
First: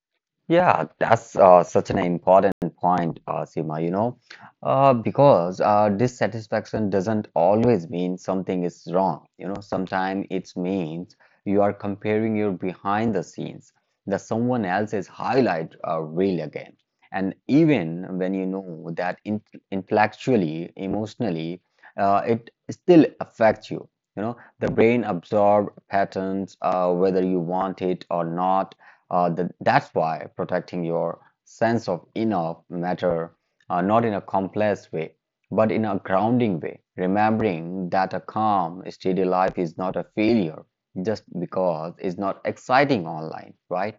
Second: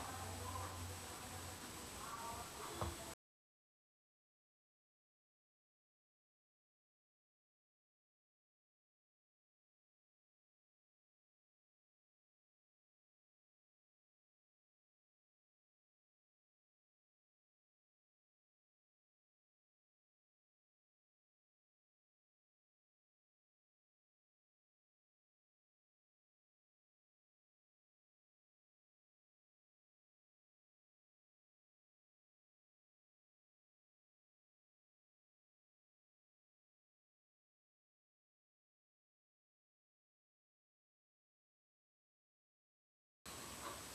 Speaker 2: Yeah, that's such an important point, Seema, you know, because dissatisfaction doesn't always mean something is wrong. You know, sometimes it means you are comparing your behind the scenes, the someone else's highlight reel again. And even when you know that in intellectually, emotionally, it still affects you. You know, the brain absorbs patterns, whether you want it or not. That's why protecting your sense of enough matter, not in a complex way, but in a grounding way. Remembering that a calm, steady life is not a failure just because it's not exciting online, right?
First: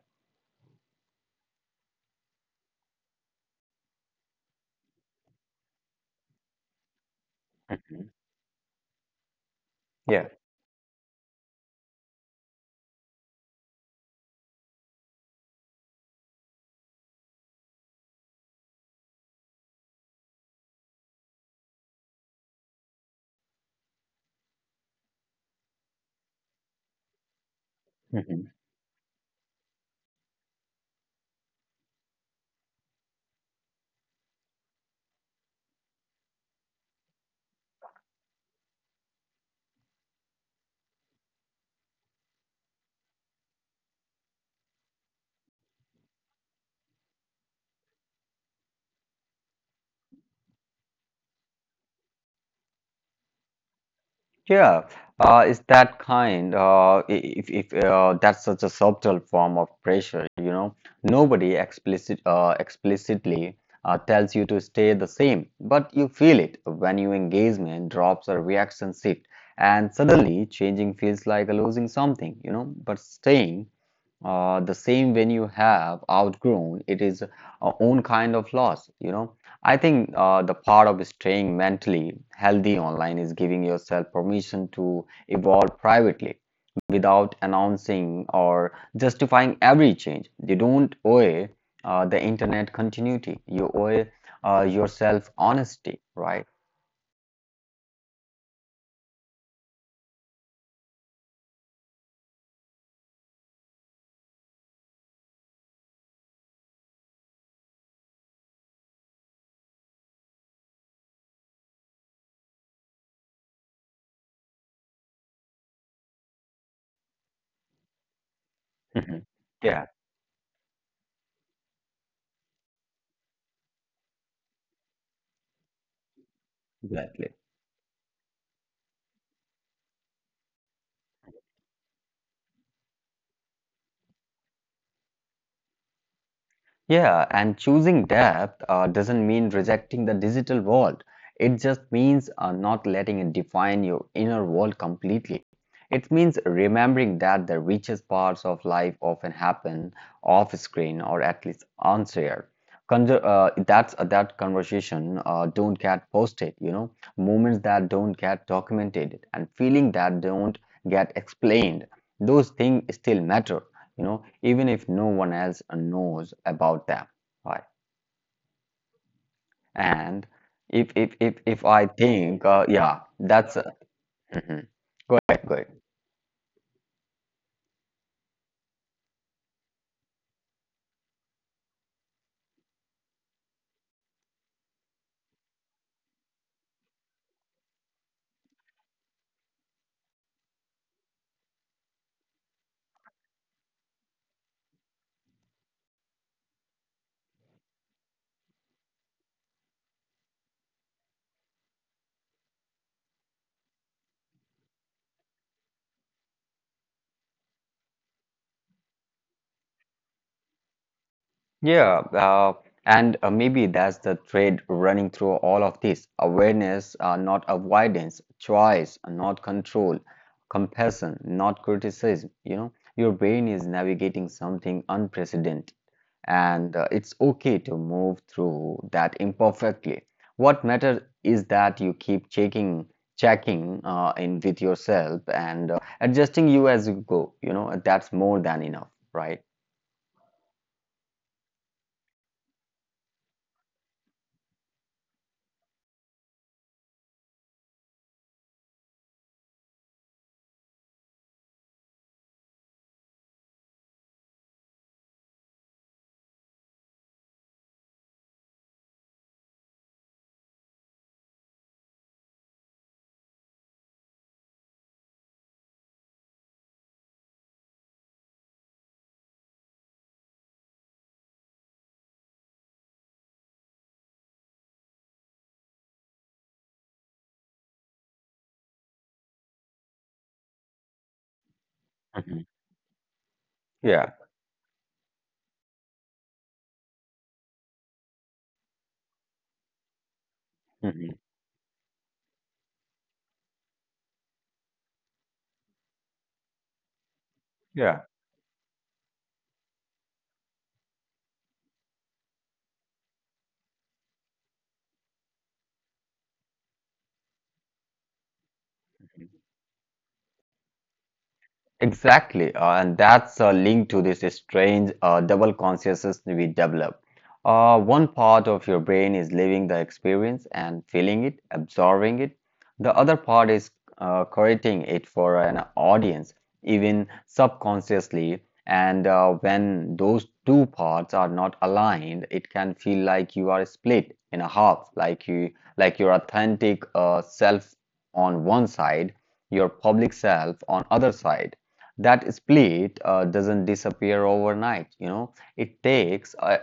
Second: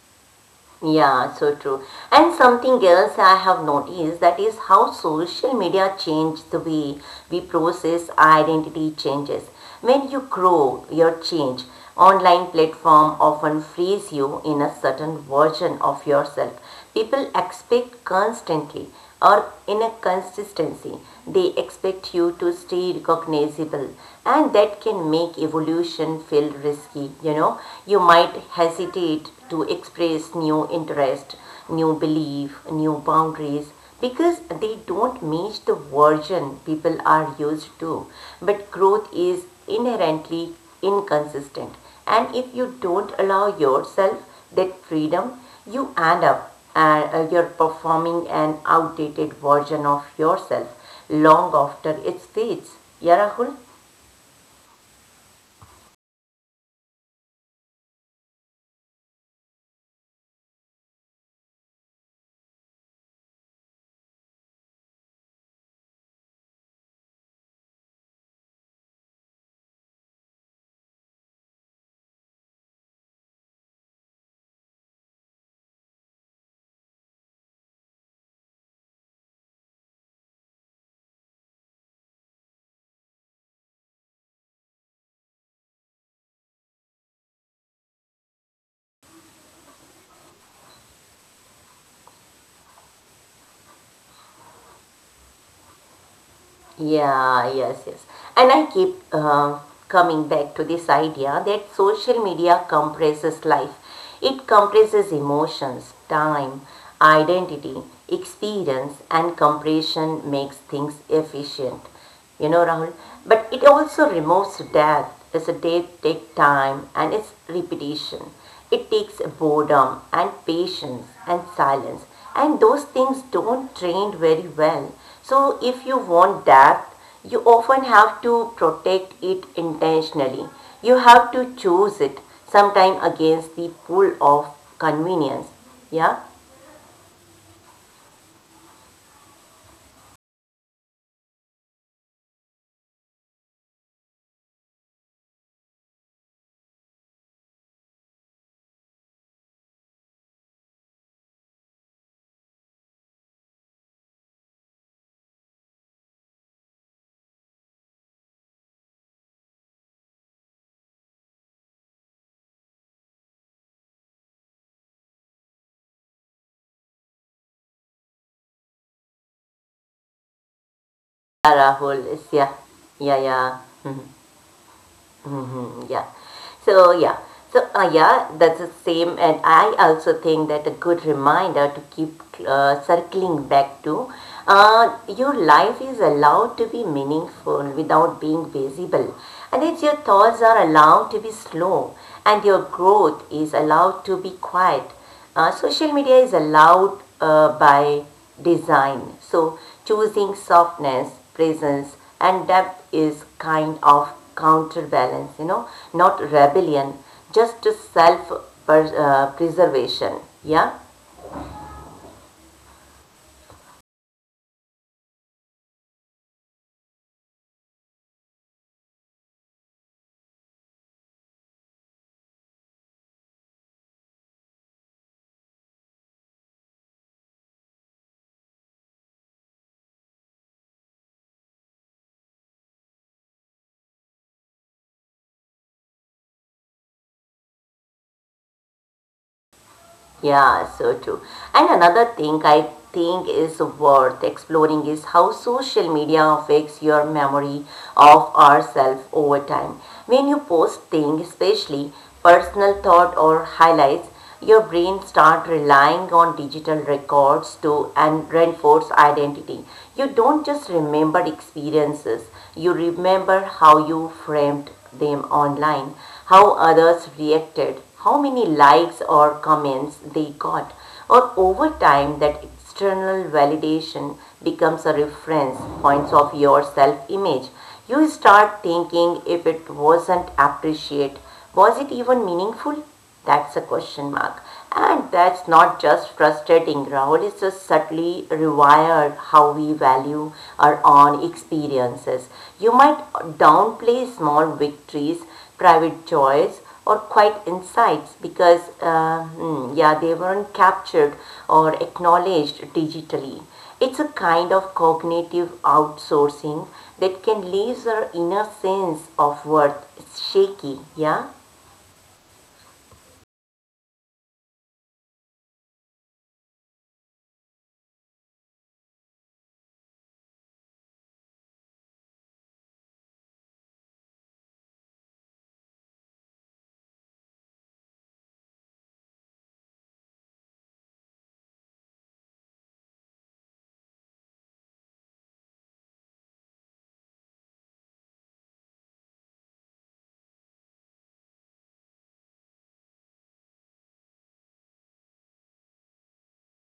Speaker 1: Yeah, so true. And something else I have noticed that is how social media changed the way we
Speaker 2: Mhm.
Speaker 1: process identity changes. When you
Speaker 2: Yeah.
Speaker 1: grow your change, online platform often frees you in a certain version of yourself. People expect constantly or in a consistency. They expect you to stay recognizable, and that can make evolution feel risky. You know, you might
Speaker 2: Mhm.
Speaker 1: hesitate to express new interest, new belief, new boundaries because they don't match the version people are used to. But growth is inherently inconsistent, and if you don't allow yourself that freedom, you end up and you're performing an outdated version of yourself long after it fades. Yeah, Rahul?
Speaker 2: Yeah, it's that kind. I- if that's such a subtle form of pressure, you know, nobody explicitly tells you to stay the same, but you feel it when your engagement drops or reaction shift, and suddenly changing feels like losing something, you know, but staying. The same when you have outgrown, it is a own kind of loss, you know. I think the part of staying mentally healthy online is giving yourself permission to evolve privately without announcing or justifying every change. You don't owe the internet continuity. You owe yourself honesty, right?
Speaker 1: Yeah, yes, yes. And I keep coming back to this idea that social media compresses life. It compresses emotions, time, identity, experience, and compression makes things efficient. You know, Rahul. But it also removes death as a day take time and its repetition. It takes
Speaker 2: Mhm. Yeah.
Speaker 1: boredom and patience and silence. And those things don't train very well. So if you want depth, you often have to protect it intentionally. You have to choose it, sometime against the pull of convenience. Yeah?
Speaker 2: Yeah, and choosing depth doesn't mean rejecting the digital world. It just means not letting it define your inner world completely. It means remembering that the richest parts of life often happen off screen or at least unshared. That conversation don't get posted, you know, moments that don't get documented, and feeling that don't get explained. Those things still matter, you know, even if no one else knows about them, right? And
Speaker 1: Yeah,
Speaker 2: if I
Speaker 1: Rahul. It's-
Speaker 2: think
Speaker 1: Yeah.
Speaker 2: yeah
Speaker 1: Yeah,
Speaker 2: that's
Speaker 1: yeah. Mm-hmm.
Speaker 2: mhm. Go ahead, go ahead.
Speaker 1: Hmm, yeah. So yeah. So yeah, that's the same. And I also think that a good reminder to keep circling back to your life is allowed to be meaningful without being visible, and that your thoughts are allowed to be slow, and your growth is allowed to be quiet. Social media is allowed by design. So choosing softness, presence and depth is kind of counterbalance, you know, not rebellion, just self-preservation. Yeah.
Speaker 2: Yeah, and maybe that's the thread running through all of this. Awareness, not avoidance, choice, not control, compassion, not criticism. You know, your brain is navigating something unprecedented, and it's okay to move through that imperfectly. What matters is that you keep checking, checking in with yourself and adjusting you as you go. You know, that's more than enough, right?
Speaker 1: Yeah, so true. And another thing I think is worth exploring is how social media affects your memory of ourselves over time. When you post things, especially personal thought or highlights, your brain start relying on digital records to and reinforce identity. You don't just remember experiences, you remember how you framed them online, how others reacted, how many likes or comments they got, or over time that external validation becomes a reference points of your self image. You start thinking if it wasn't appreciated, was it even
Speaker 2: Mhm.
Speaker 1: meaningful? That's a
Speaker 2: Yeah.
Speaker 1: question mark. And that's not just frustrating, Rahul. It's just subtly rewired how we value our
Speaker 2: Mhm.
Speaker 1: own experiences. You might downplay small victories, private joys, or quiet
Speaker 2: Yeah.
Speaker 1: insights because, yeah, they weren't captured or acknowledged digitally. It's a kind of cognitive outsourcing that can leave our inner sense of worth shaky, yeah?
Speaker 2: Exactly, and that's a link to this strange double consciousness we develop. One part of your brain is living the experience and feeling it, absorbing it. The other part is creating it for an audience, even subconsciously. And when those two parts are not aligned, it can feel like you are split in a half, like you, like your authentic self on one side, your public self on other side. That split doesn't disappear overnight, you know. It takes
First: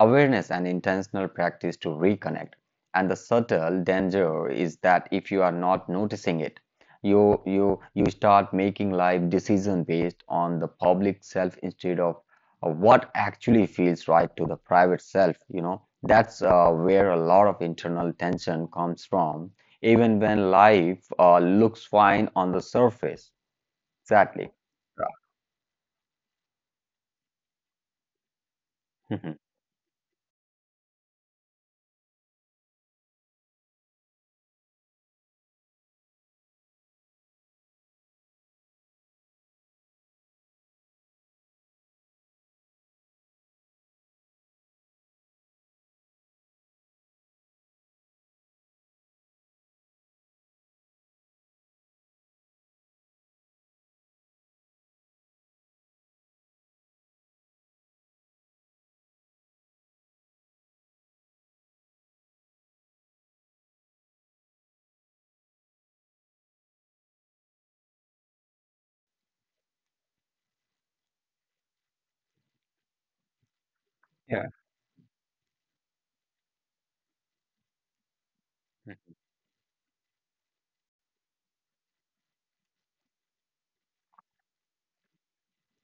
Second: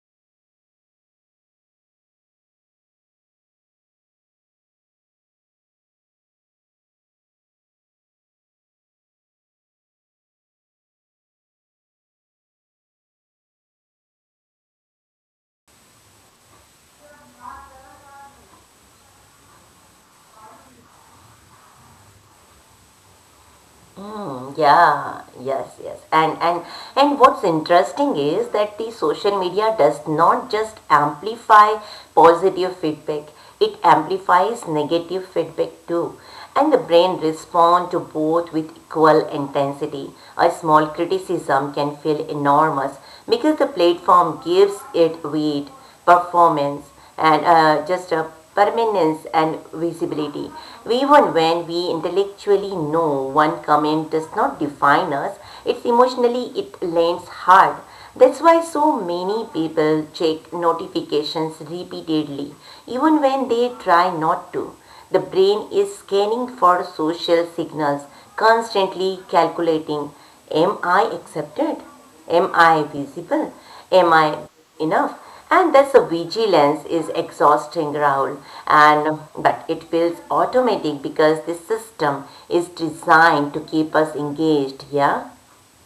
Speaker 2: awareness and intentional practice to reconnect, and the subtle danger is that if you are not noticing it, you start making life decision based on the public self instead of what actually feels right to the private self, you know. That's where a lot of internal tension comes from, even when life looks fine on the surface. Exactly.
Speaker 1: Mm, yeah, yes, yes. And what's interesting is that the social media does not just amplify positive feedback, it amplifies negative feedback too. And the brain responds to both with equal intensity. A small criticism can feel enormous because the platform gives it weight, performance, and just a permanence and visibility. Even when we intellectually know one comment does not define us, it's emotionally it lands hard. That's why so many people check notifications repeatedly, even when they try not to. The brain is scanning for social signals, constantly calculating. Am I accepted? Am I visible? Am I
Speaker 2: Yeah.
Speaker 1: enough? And that's a vigilance is exhausting, Rahul. And but it feels automatic because the system is designed to keep us engaged. Yeah,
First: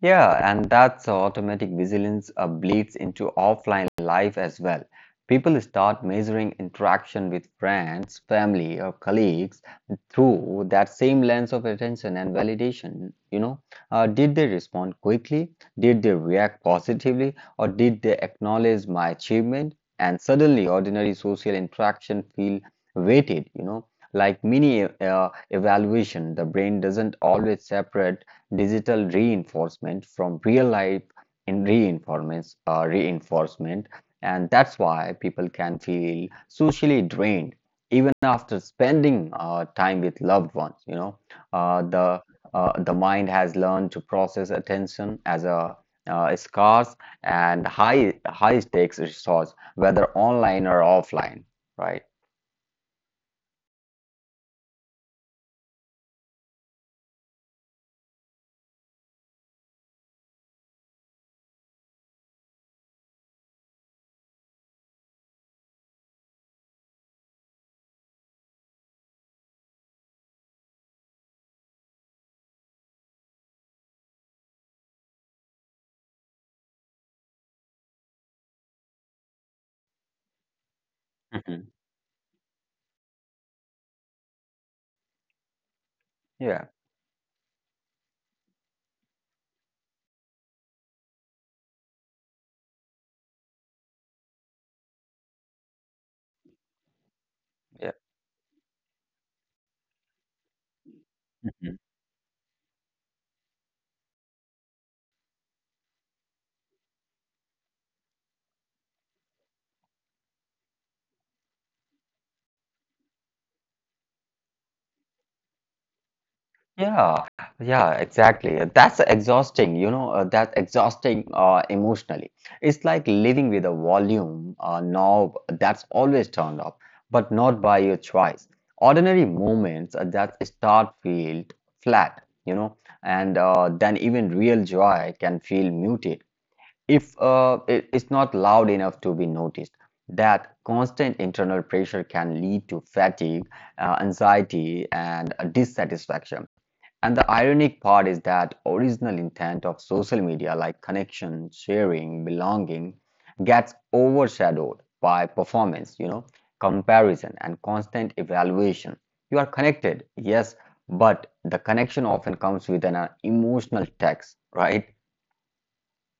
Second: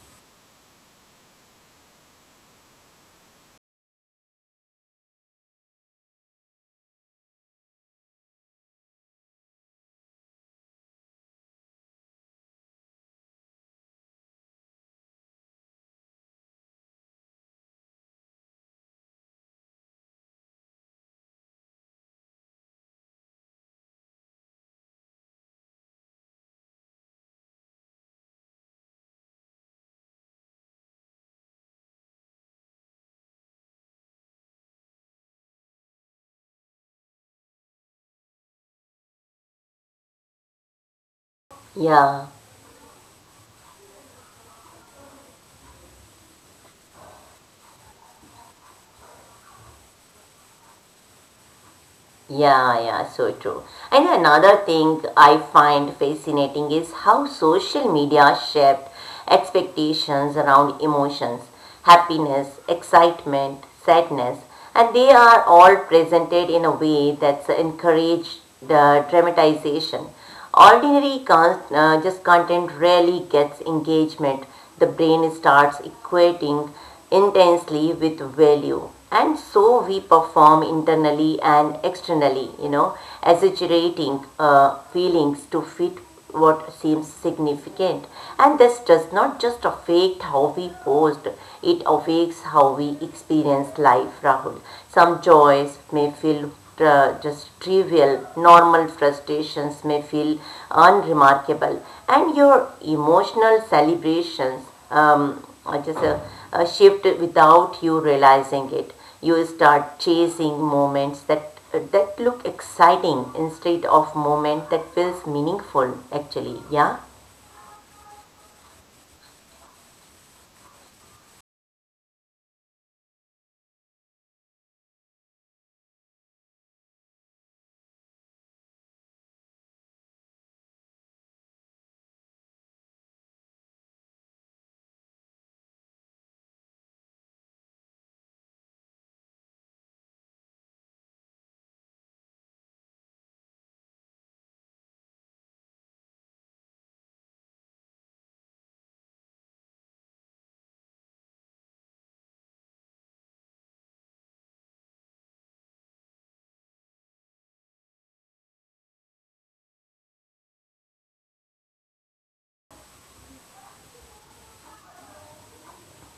Speaker 2: Yeah, and that's how automatic vigilance bleeds into offline life as well. People start measuring interaction with friends, family, or colleagues through that same lens of attention and validation. You know, did they respond quickly? Did they react positively? Or did they acknowledge my achievement? And suddenly, ordinary social interaction feel weighted. You know, like mini evaluation. The brain doesn't always separate digital reinforcement from real life in reinforcement, and that's why people can feel socially drained even after spending time with loved ones, you know. uh, the
Speaker 1: yeah,
Speaker 2: uh, the mind has learned to process attention as a scarce and high stakes resource, whether online or offline, right?
Speaker 1: yeah. So true. And another thing I find fascinating is how social media shaped expectations around emotions, happiness, excitement, sadness, and they are all presented in a way that's encouraged the dramatization. Just content rarely gets engagement. The brain starts equating intensely with value. And so we perform internally
Speaker 2: Mhm.
Speaker 1: and externally, you know, exaggerating feelings to fit
Speaker 2: Yeah.
Speaker 1: what seems significant. And this does not just affect how we post, it affects how we experience life, Rahul. Some joys may feel just trivial, normal frustrations may feel unremarkable, and your emotional celebrations um, just a, a shift without you realizing it. You start chasing moments that look exciting instead of moment that feels meaningful, actually. Yeah,
Speaker 2: Yeah, yeah, exactly. That's exhausting, you know, that's exhausting emotionally. It's like living with a volume knob that's always turned up, but not by your choice. Ordinary moments that start feel flat, you know, and then even real joy can feel muted if it's not loud enough to be noticed. That constant internal pressure can lead to fatigue, anxiety, and dissatisfaction, and the ironic part is that original intent of social media like connection, sharing, belonging gets overshadowed by performance, you know, comparison and constant evaluation. You are connected, yes, but the connection often comes with an emotional text, right?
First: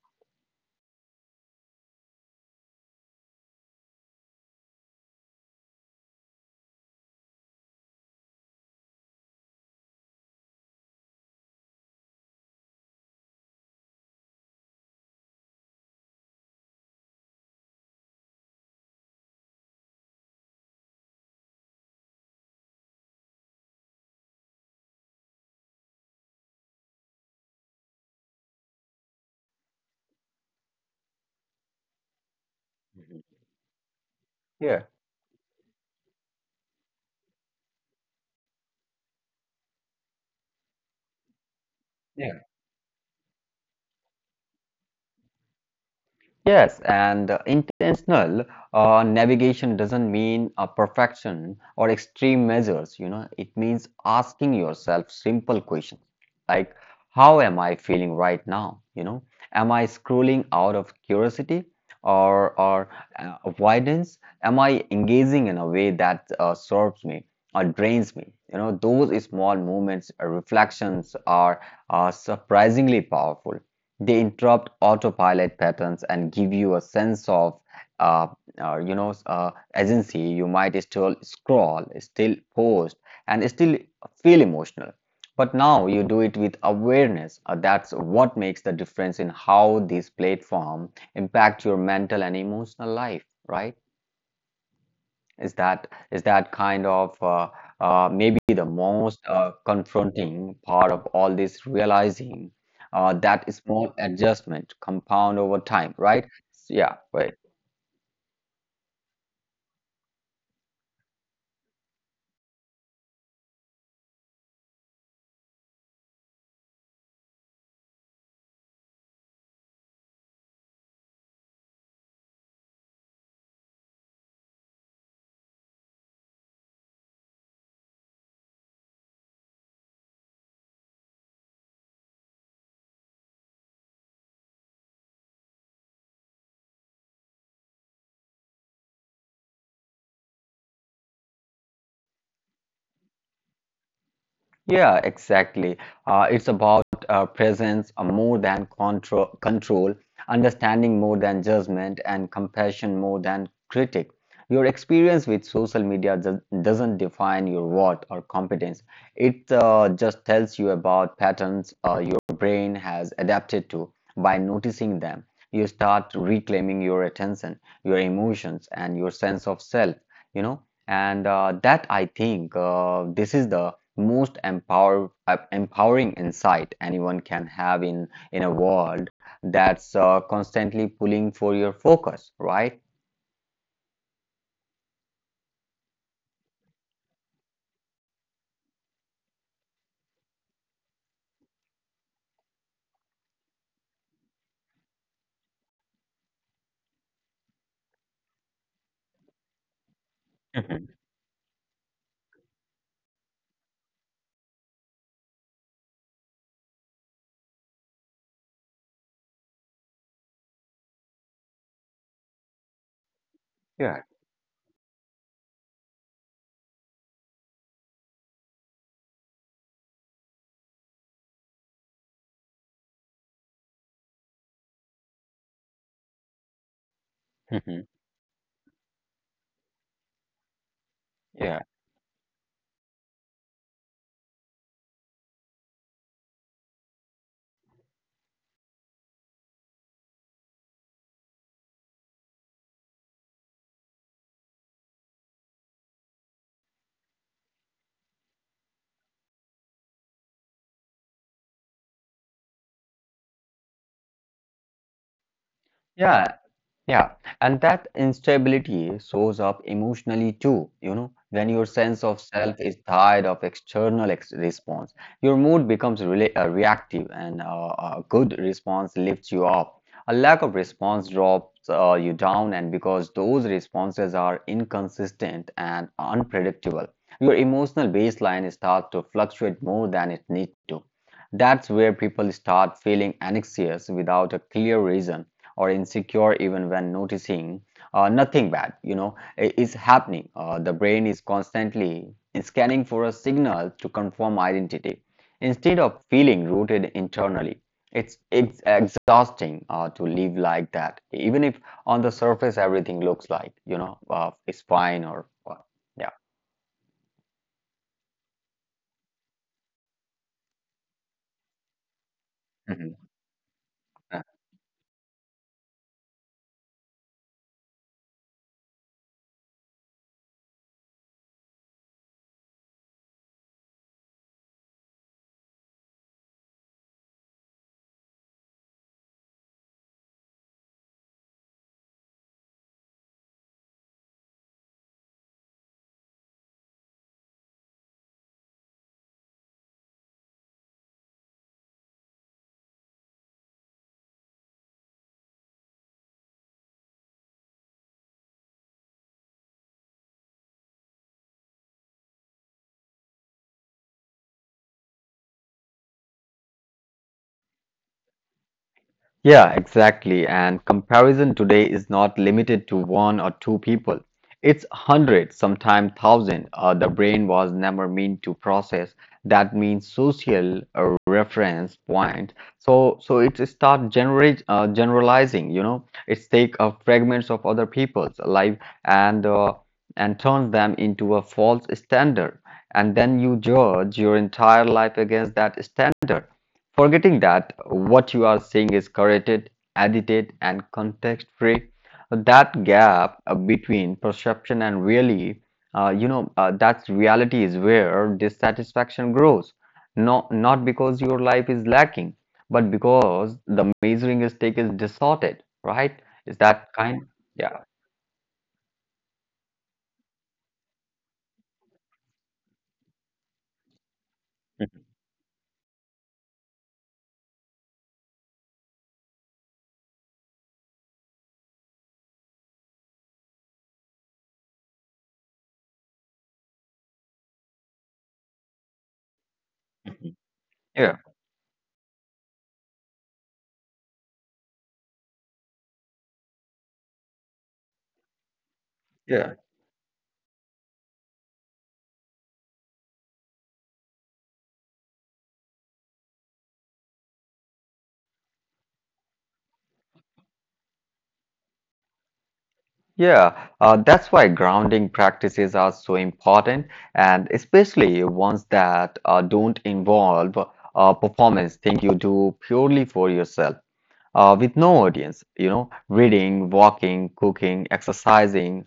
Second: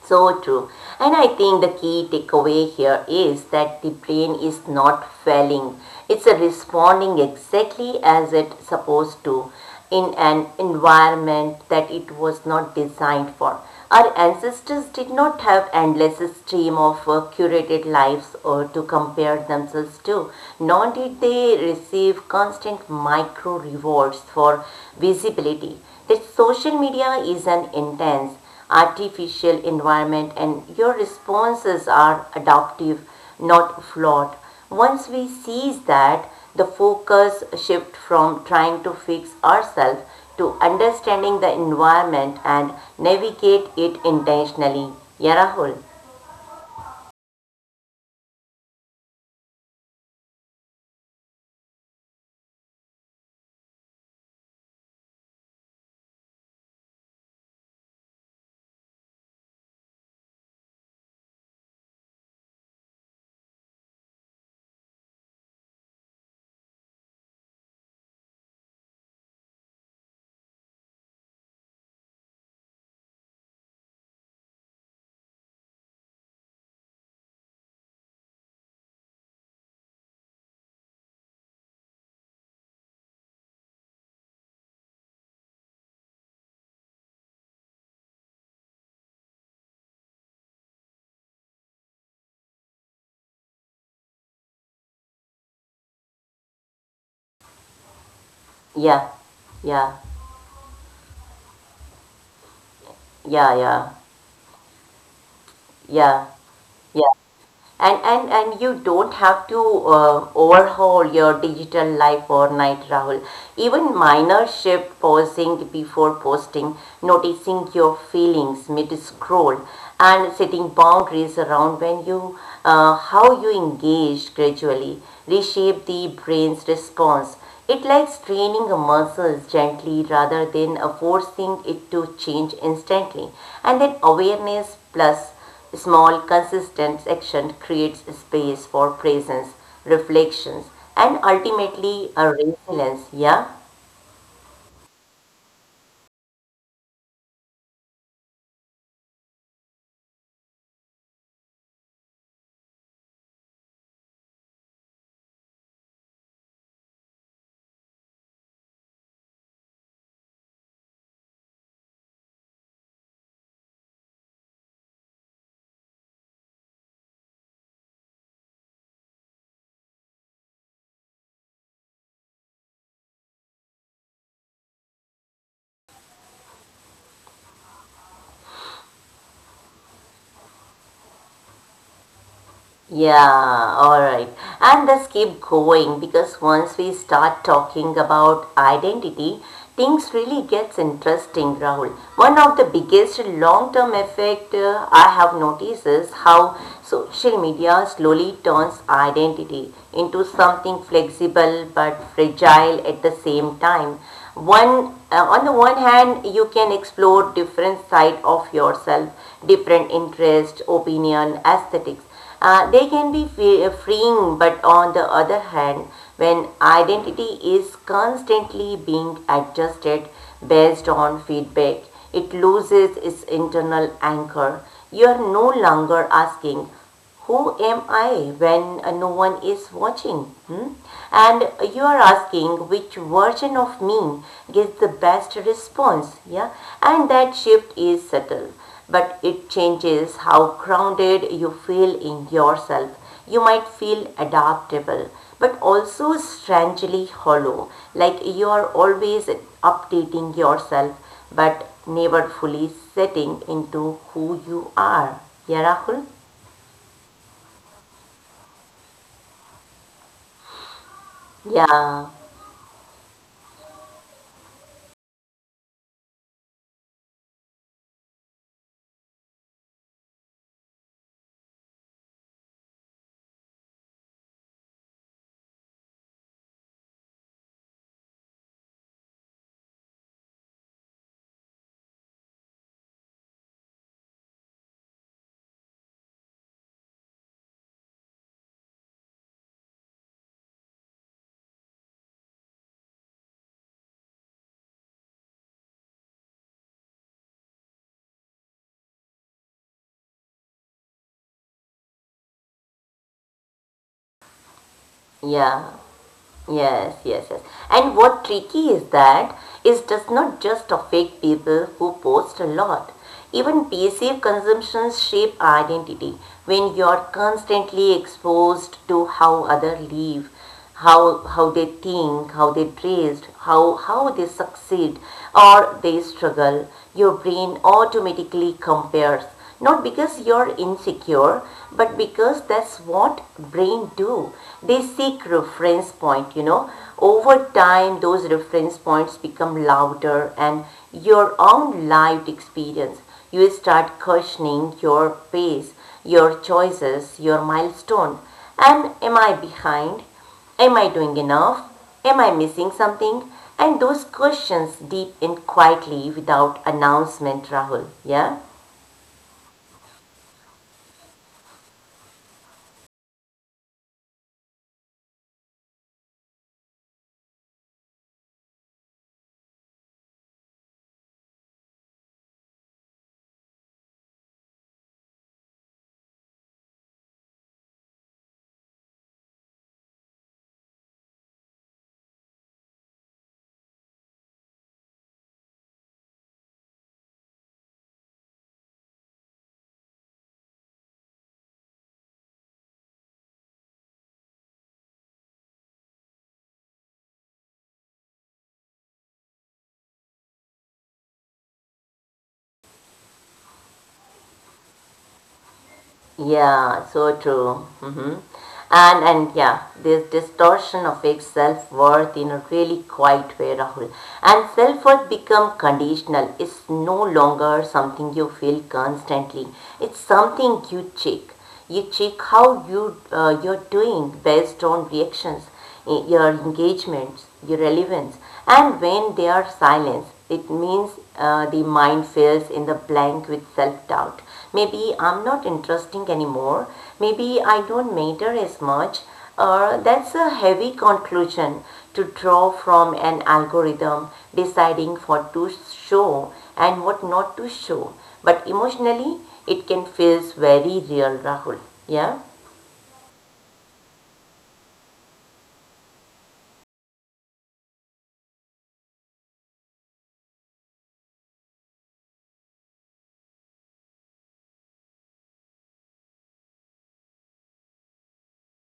Speaker 1: so true. And I think the key takeaway here is that the brain is not failing. It's a responding exactly as it's supposed to in an environment that it was not designed for. Our ancestors did not have endless stream of curated lives or to compare themselves to, nor did they receive constant micro rewards for visibility. That social media is an intense artificial environment and your responses are adaptive
Speaker 2: Mhm.
Speaker 1: not flawed.
Speaker 2: Yeah.
Speaker 1: Once we seize that, the focus shifts from trying to fix ourselves to understanding the environment and navigate it intentionally. Yeah, Rahul.
Speaker 2: Yes, and intentional navigation doesn't mean perfection or extreme measures, you know. It means asking yourself simple questions like, how am I feeling right now? You know, am I scrolling out of curiosity or avoidance? Am I engaging in a way that serves me or drains me? You know, those small moments, reflections are surprisingly powerful. They interrupt autopilot patterns and give you a sense of, uh, agency. You might still scroll, still post, and still feel emotional. But now you do it with awareness. That's what makes the difference in how these platforms impact your mental and emotional life, right? Is that kind of maybe the
Speaker 1: Yeah,
Speaker 2: most
Speaker 1: yeah,
Speaker 2: confronting part of all this, realizing that
Speaker 1: yeah,
Speaker 2: small
Speaker 1: yeah,
Speaker 2: adjustment compound over time,
Speaker 1: yeah,
Speaker 2: right? Yeah,
Speaker 1: yeah.
Speaker 2: right.
Speaker 1: And you don't have to overhaul your digital life overnight, Rahul. Even minor shift, pausing before posting, noticing your feelings mid scroll, and setting boundaries around when you, how you engage gradually, reshape the brain's response. It likes training muscles gently rather than forcing it to change instantly. And then awareness plus small, consistent action creates space for presence, reflections, and ultimately a resilience. Yeah.
Speaker 2: Yeah, exactly. It's about presence more than control, understanding more than judgment, and compassion more than critic. Your experience with social media doesn't define your worth or competence. It just tells you about patterns your brain has adapted to. By noticing them, you start reclaiming your attention, your emotions, and your sense of self, you know. And that I think this is the most empowering insight anyone can have in a world that's constantly pulling for your focus, right?
Speaker 1: Yeah, alright. And let's keep going because once we start talking about identity, things really gets interesting, Rahul. One of the biggest long-term effect I have noticed is how social media slowly turns identity into something
Speaker 2: Mhm.
Speaker 1: flexible but fragile at the same time. One, on the one hand, you can explore different side of yourself, different interest, opinion, aesthetics they can be
Speaker 2: Yeah.
Speaker 1: freeing, but on the other hand, when identity is constantly being adjusted based on feedback, it loses its internal anchor. You are no longer asking, who am
Speaker 2: Mhm.
Speaker 1: I when no one is watching? Hmm? And
Speaker 2: Yeah.
Speaker 1: you are asking which version of me gives the best response, yeah? And that shift is subtle, but it changes how grounded you feel in yourself. You might feel adaptable, but also strangely hollow, like you are always updating yourself, but never fully setting into who you are. Yeah, Rahul?
Speaker 2: Yeah, Yeah, and that instability shows up emotionally too, you know, when your sense
Speaker 1: Yeah.
Speaker 2: of self is tied of external ex response. Your mood becomes rela reactive and a good response lifts you up. A lack of response drops you down, and because those responses are inconsistent and unpredictable, your emotional baseline starts to fluctuate more than it needs to. That's where people start feeling anxious without a clear reason or insecure even when noticing nothing bad is happening. Uh, the brain is constantly scanning for a signal to confirm identity instead of feeling rooted internally. It's exhausting to live like that even if on the surface everything looks like it's fine or what.
Speaker 1: Yeah,
Speaker 2: Yeah.
Speaker 1: yes, yes, yes. And what tricky is that is just not just affect people who post a lot.
Speaker 2: Mhm.
Speaker 1: Even passive consumptions shape identity when you're constantly exposed to how others live, how they think, how they dress, how they succeed or they struggle. Your brain automatically compares not because you're insecure but because that's what brain do, they seek reference point. You know, over time those reference points become louder and your own lived experience, you start questioning your pace, your choices, your milestone, and am I behind? Am I doing enough? Am I missing something? And those questions deep in quietly without announcement, Rahul. Yeah?
Speaker 2: Yeah, exactly. And comparison today is not limited to one or two people. It's hundreds, sometimes thousand. The brain was never meant to process that means social reference point. So it start generate generalizing. You know, it's take fragments of other people's life and uh, and turns them into a false standard. And then you judge your entire life against that standard, forgetting that what you are seeing is curated, edited, and context free. That gap between perception and really, that's reality is where dissatisfaction grows. Not because your life is lacking, but because the measuring stick is distorted, right? Is that
Speaker 1: Yeah,
Speaker 2: kind?
Speaker 1: so true.
Speaker 2: Yeah.
Speaker 1: Hmm. And yeah, this distortion of its self worth in a really quiet way, Rahul. And self worth become conditional. It's no longer something you feel constantly. It's something you check. You check how you you're doing based on reactions, eh, your engagements, your relevance. And when they are silenced,
Speaker 2: Mhm.
Speaker 1: it means
Speaker 2: Yeah,
Speaker 1: the mind fills in the blank with self doubt. Maybe I'm not interesting anymore. Maybe I don't matter as much.
Speaker 2: yeah.
Speaker 1: That's a heavy conclusion to draw from an algorithm deciding what to show and what not to show. But emotionally, it can feel very real, Rahul. Yeah?
Speaker 2: Yeah, that's why grounding practices are so important, and especially ones that don't involve performance, thing you do purely for yourself with no audience, you know, reading, walking, cooking, exercising,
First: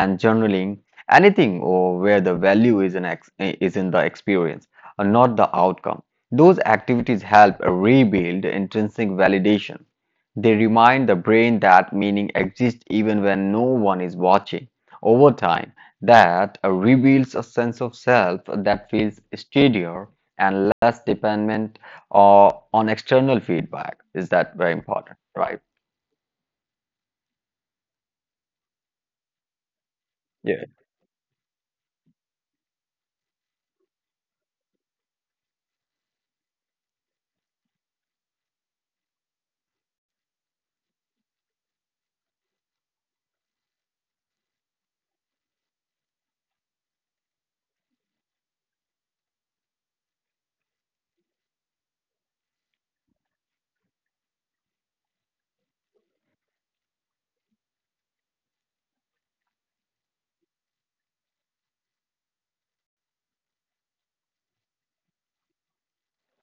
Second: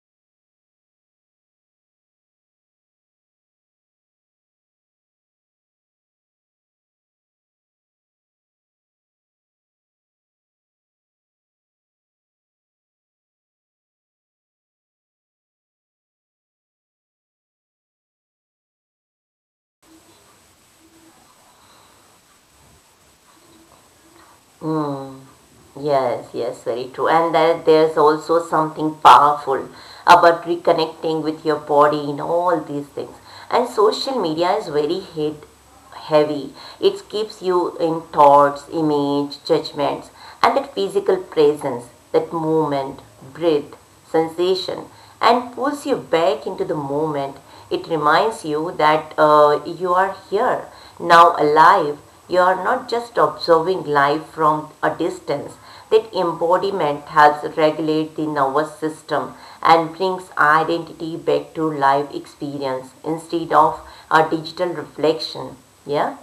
Speaker 2: and journaling, anything or where the value is is in the experience, and not the outcome. Those activities help rebuild intrinsic validation. They remind the brain that meaning exists even when no one is watching. Over time, that reveals a sense of self that feels steadier and less dependent or on external feedback. Is that very important,
Speaker 1: Hmm.
Speaker 2: right?
Speaker 1: Yes, yes, very true. And that there's also something powerful about reconnecting with your body in all these things. And social media is very hit heavy. It keeps you in thoughts, image, judgments, and that physical presence, that movement, breath, sensation, and pulls you back into the moment. It reminds you that you are here, now alive. You are not just observing life from a distance. That embodiment helps regulate the nervous system and brings identity back to live experience instead of a digital reflection. Yeah?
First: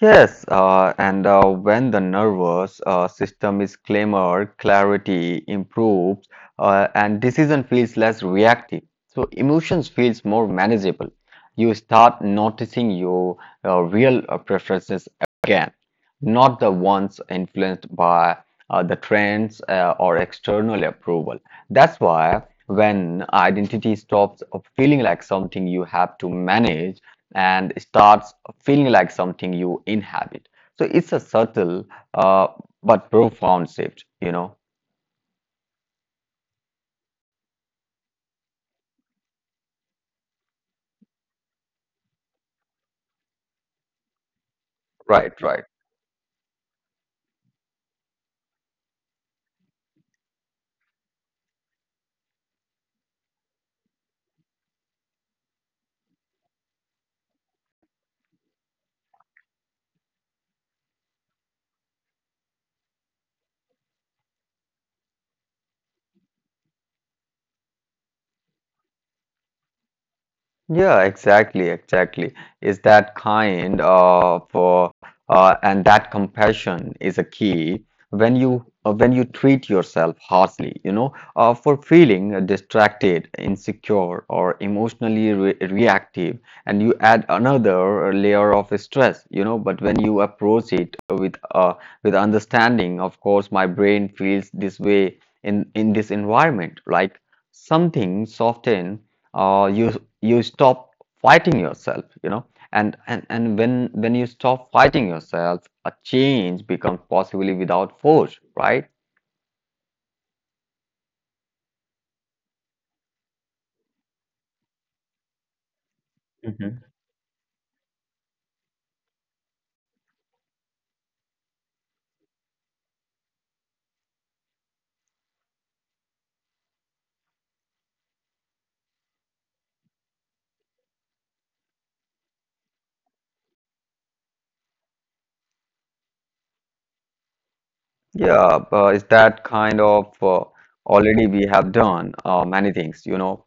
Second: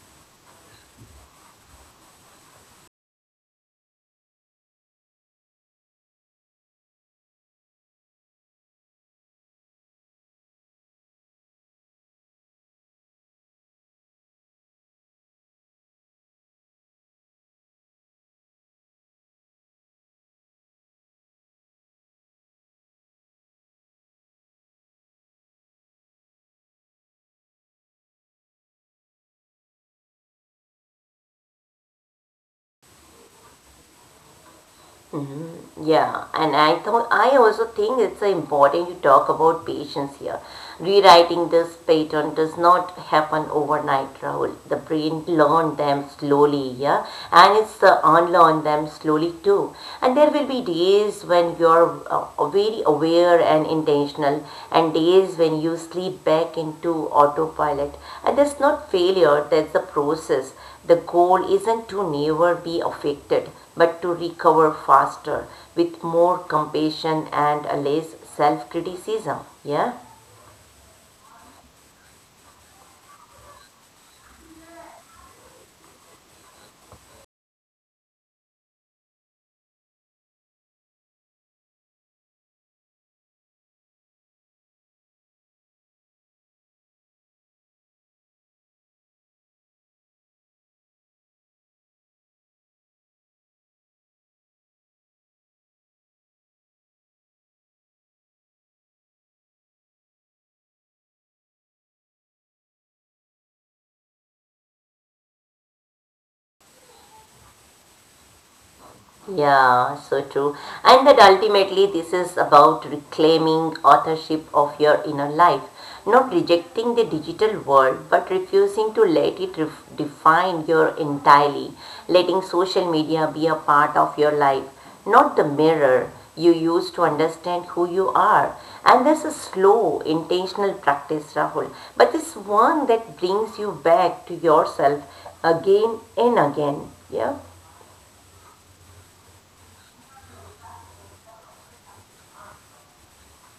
Speaker 2: Yes, and when the nervous system is calmer, clarity improves, and decision feels less reactive. So emotions feels more manageable. You start noticing your real preferences again, not the ones influenced by the trends or external approval. That's why when identity stops feeling like something you have to manage and starts feeling like something you inhabit. So it's a subtle uh, but profound shift, you know.
Speaker 1: Mm-hmm. Yeah, and I thought I also think it's important you talk about patience here. Rewriting this pattern does not happen overnight, Rahul. The brain
Speaker 2: Right,
Speaker 1: learn
Speaker 2: right.
Speaker 1: them slowly, yeah, and it's unlearn them slowly too. And there will be days when you're very aware and intentional, and days when you slip back into autopilot. And that's not failure; that's the process. The goal isn't to never be affected, but to recover faster with more compassion and less self criticism. Yeah?
Speaker 2: Yeah, exactly, exactly. Is that kind of and that compassion is a key. When you when you treat yourself harshly, you know, for feeling distracted, insecure, or emotionally re reactive, and you add another layer of stress, you know. But when you approach it with understanding, of course, my brain feels this way in this environment, like something soften. You you stop fighting yourself, you know, and when you stop fighting yourself, a change becomes possibly without force, right?
Speaker 1: Yeah, so true. And that ultimately this is about reclaiming authorship of your inner life, not rejecting
Speaker 2: Mhm.
Speaker 1: the digital world, but refusing to let it ref- define your entirely, letting social media be a part of your life, not the mirror you use to understand who you are. And this is slow, intentional practice, Rahul, but it's one that brings you back to yourself again and again. Yeah.
Speaker 2: Yeah, is that kind of already we have done many things, you know,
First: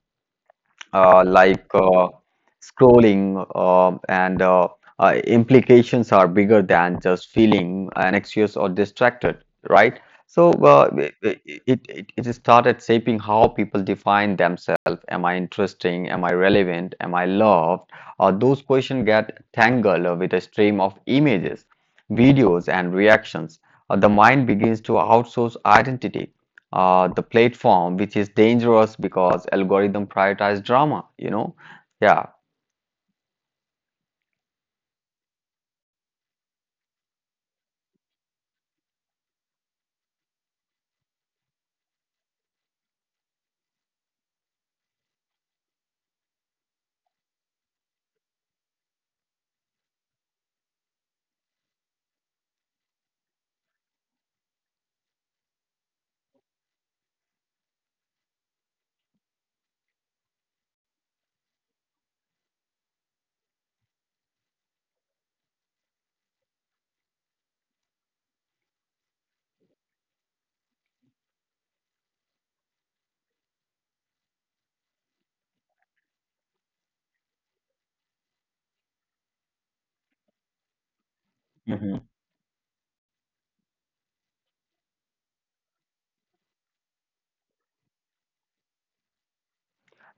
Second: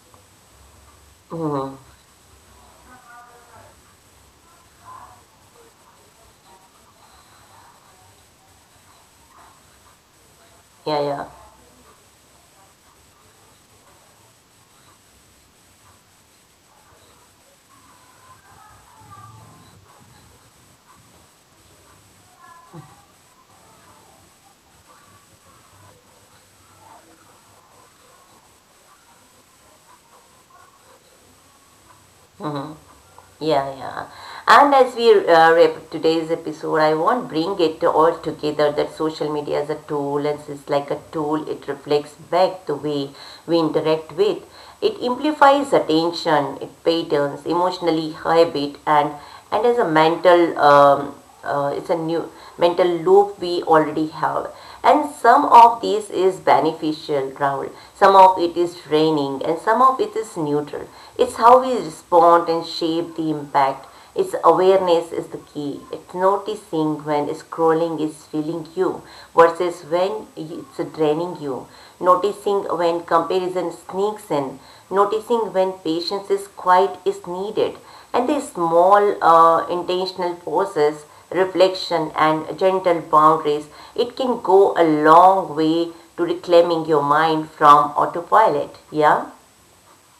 Speaker 2: uh, like
Speaker 1: Mm-hmm.
Speaker 2: uh, scrolling, and implications are bigger than just feeling anxious or distracted, right? So
Speaker 1: Yeah, yeah.
Speaker 2: it, it started shaping how people define themselves. Am I interesting? Am I relevant? Am I loved? Those questions get tangled with a stream of images, videos, and reactions. The mind begins to outsource identity the platform, which is dangerous because algorithm prioritize drama, you know? Yeah.
Speaker 1: Yeah, yeah. And as we wrap up today's episode, I won't bring it all together that social media is a tool and it's like a tool, it reflects back the way we interact with. It amplifies attention, it patterns, emotionally habit, and as a mental it's a new mental loop we already have, and some of this is beneficial, Rahul, some of it is draining and some of it is neutral. It's how we respond and shape the impact. It's awareness is the key. It's noticing when scrolling is filling you versus when it's draining you, noticing when comparison sneaks in, noticing when patience is quiet is needed, and the small intentional pauses, reflection and gentle boundaries, it can go a long way to reclaiming your mind from autopilot. Yeah?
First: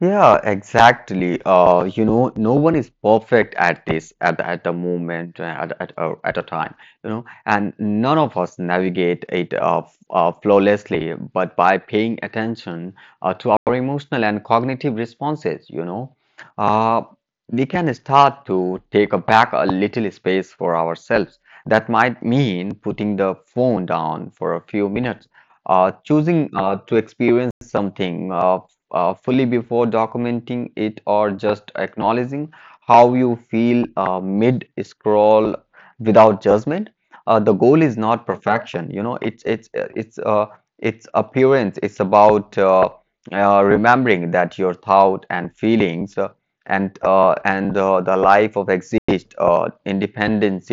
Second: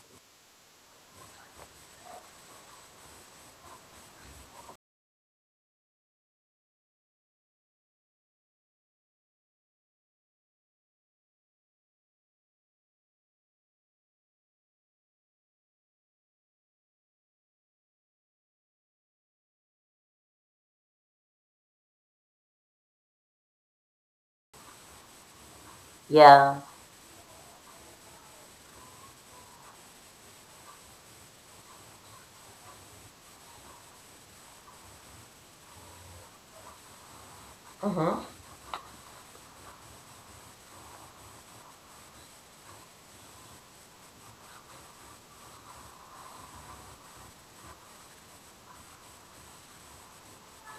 Speaker 2: Yeah, exactly. You know, no one is perfect at this at the moment at a time. You know, and none of us navigate it flawlessly, but by paying attention to our emotional and cognitive responses, you know, uh, we can start to take a back a little space for ourselves. That might mean putting the phone down for a few minutes, choosing
Speaker 1: Yeah.
Speaker 2: to experience something. Fully before documenting it, or just acknowledging how you feel mid scroll without judgment. The goal is not perfection, you know, it's appearance. It's about remembering that your thought and feelings and the life of exist independence,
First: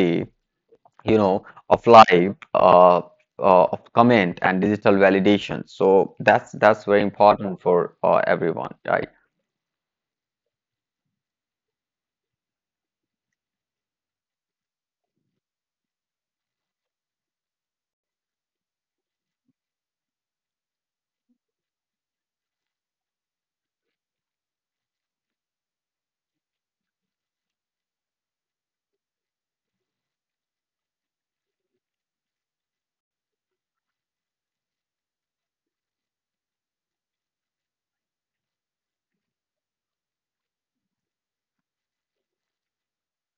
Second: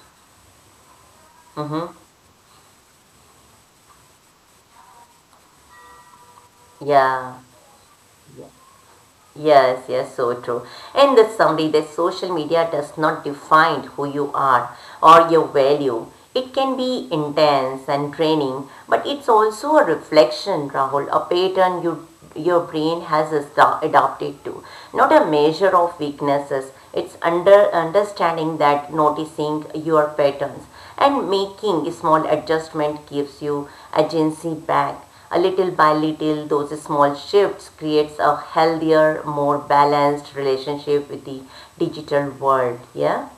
Speaker 2: you know, of
Speaker 1: Mm-hmm.
Speaker 2: life, of comment and digital validation. So that's very
Speaker 1: Yeah.
Speaker 2: important for everyone, right?
Speaker 1: Yes, yes, so true. In the summary, the social media does not define who you are or your value. It can be intense and draining, but it's also a reflection, Rahul, a pattern you, your brain has esta- adapted to. Not a measure of weaknesses. It's under understanding that noticing your patterns and making small adjustment gives you agency back. A little by little those small shifts creates a healthier, more balanced relationship with the digital world. Yeah.